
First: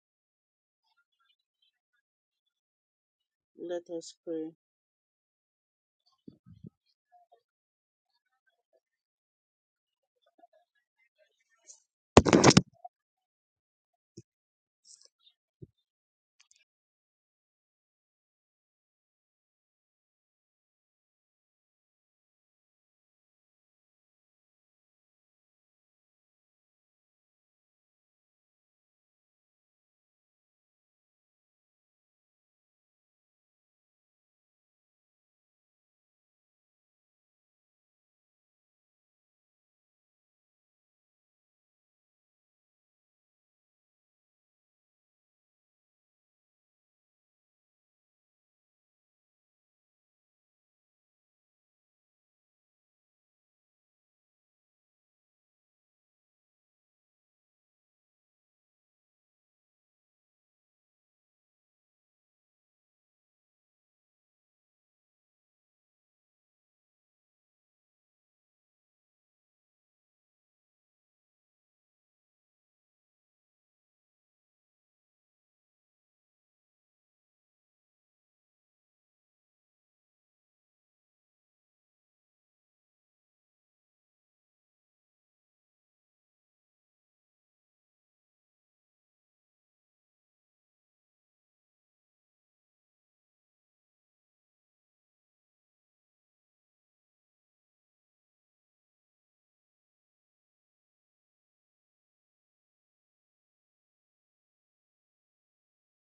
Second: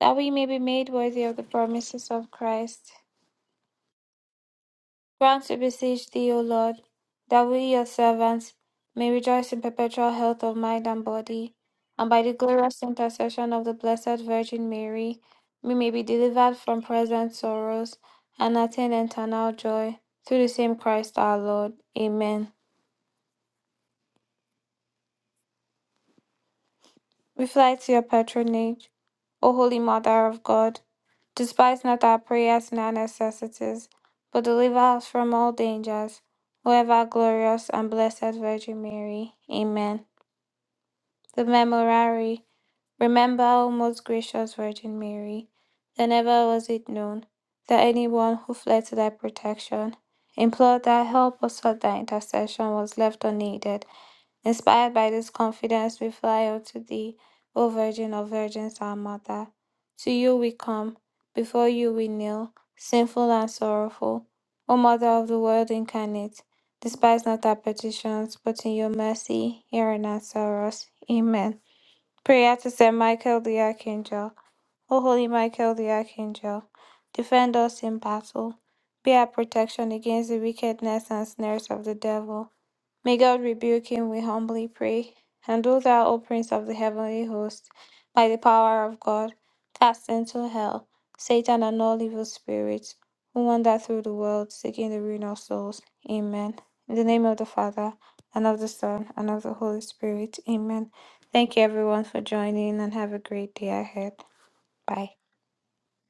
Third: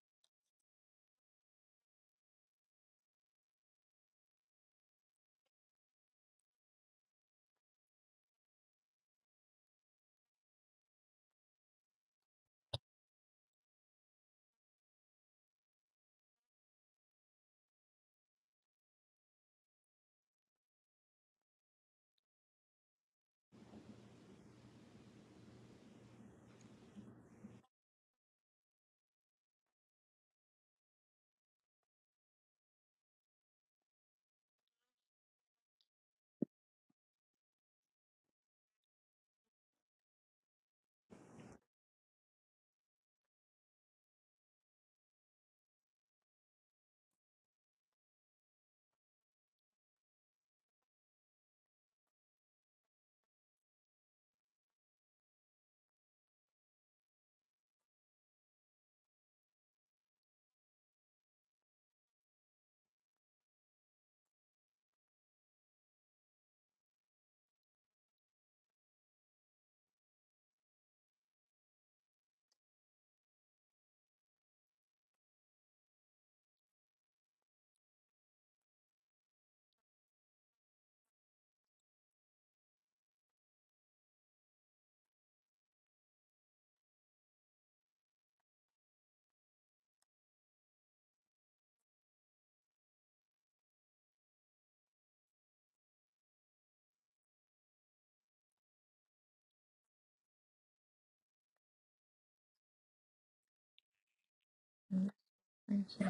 [SPEAKER 2] that we may be made worthy of the promises of Christ.
[SPEAKER 1] Let us pray.
[SPEAKER 2] Grant, we beseech thee, O Lord, that we, your servants, may rejoice in perpetual health of mind and body, and by the glorious intercession of the Blessed Virgin Mary, we may be delivered from present sorrows and attain eternal joy through the same Christ our Lord. Amen. We fly to your patronage, O Holy Mother of God. Despise not our prayers and our necessities, but deliver us from all dangers, O ever glorious and blessed Virgin Mary. Amen. The Memorare. Remember, O most gracious Virgin Mary, that never was it known that anyone who fled to thy protection, implored thy help, or sought thy intercession was left unaided. Inspired by this confidence, we fly up to thee, O Virgin of Virgins, our Mother. To you we come, before you we kneel, sinful and sorrowful. O Mother of the world incarnate, despise not our petitions, but in your mercy hear and answer us. Amen. Prayer to Saint Michael the Archangel. O Holy Michael the Archangel, defend us in battle. Be our protection against the wickedness and snares of the devil. May God rebuke him, we humbly pray. And do thou, O Prince of the heavenly host, by the power of God, cast into hell Satan and all evil spirits who wander through the world seeking the ruin of souls. Amen. In the name of the Father, and of the Son, and of the Holy Spirit. Amen. Thank you, everyone, for joining, and have a great day ahead. Bye.
[SPEAKER 3] Thank you.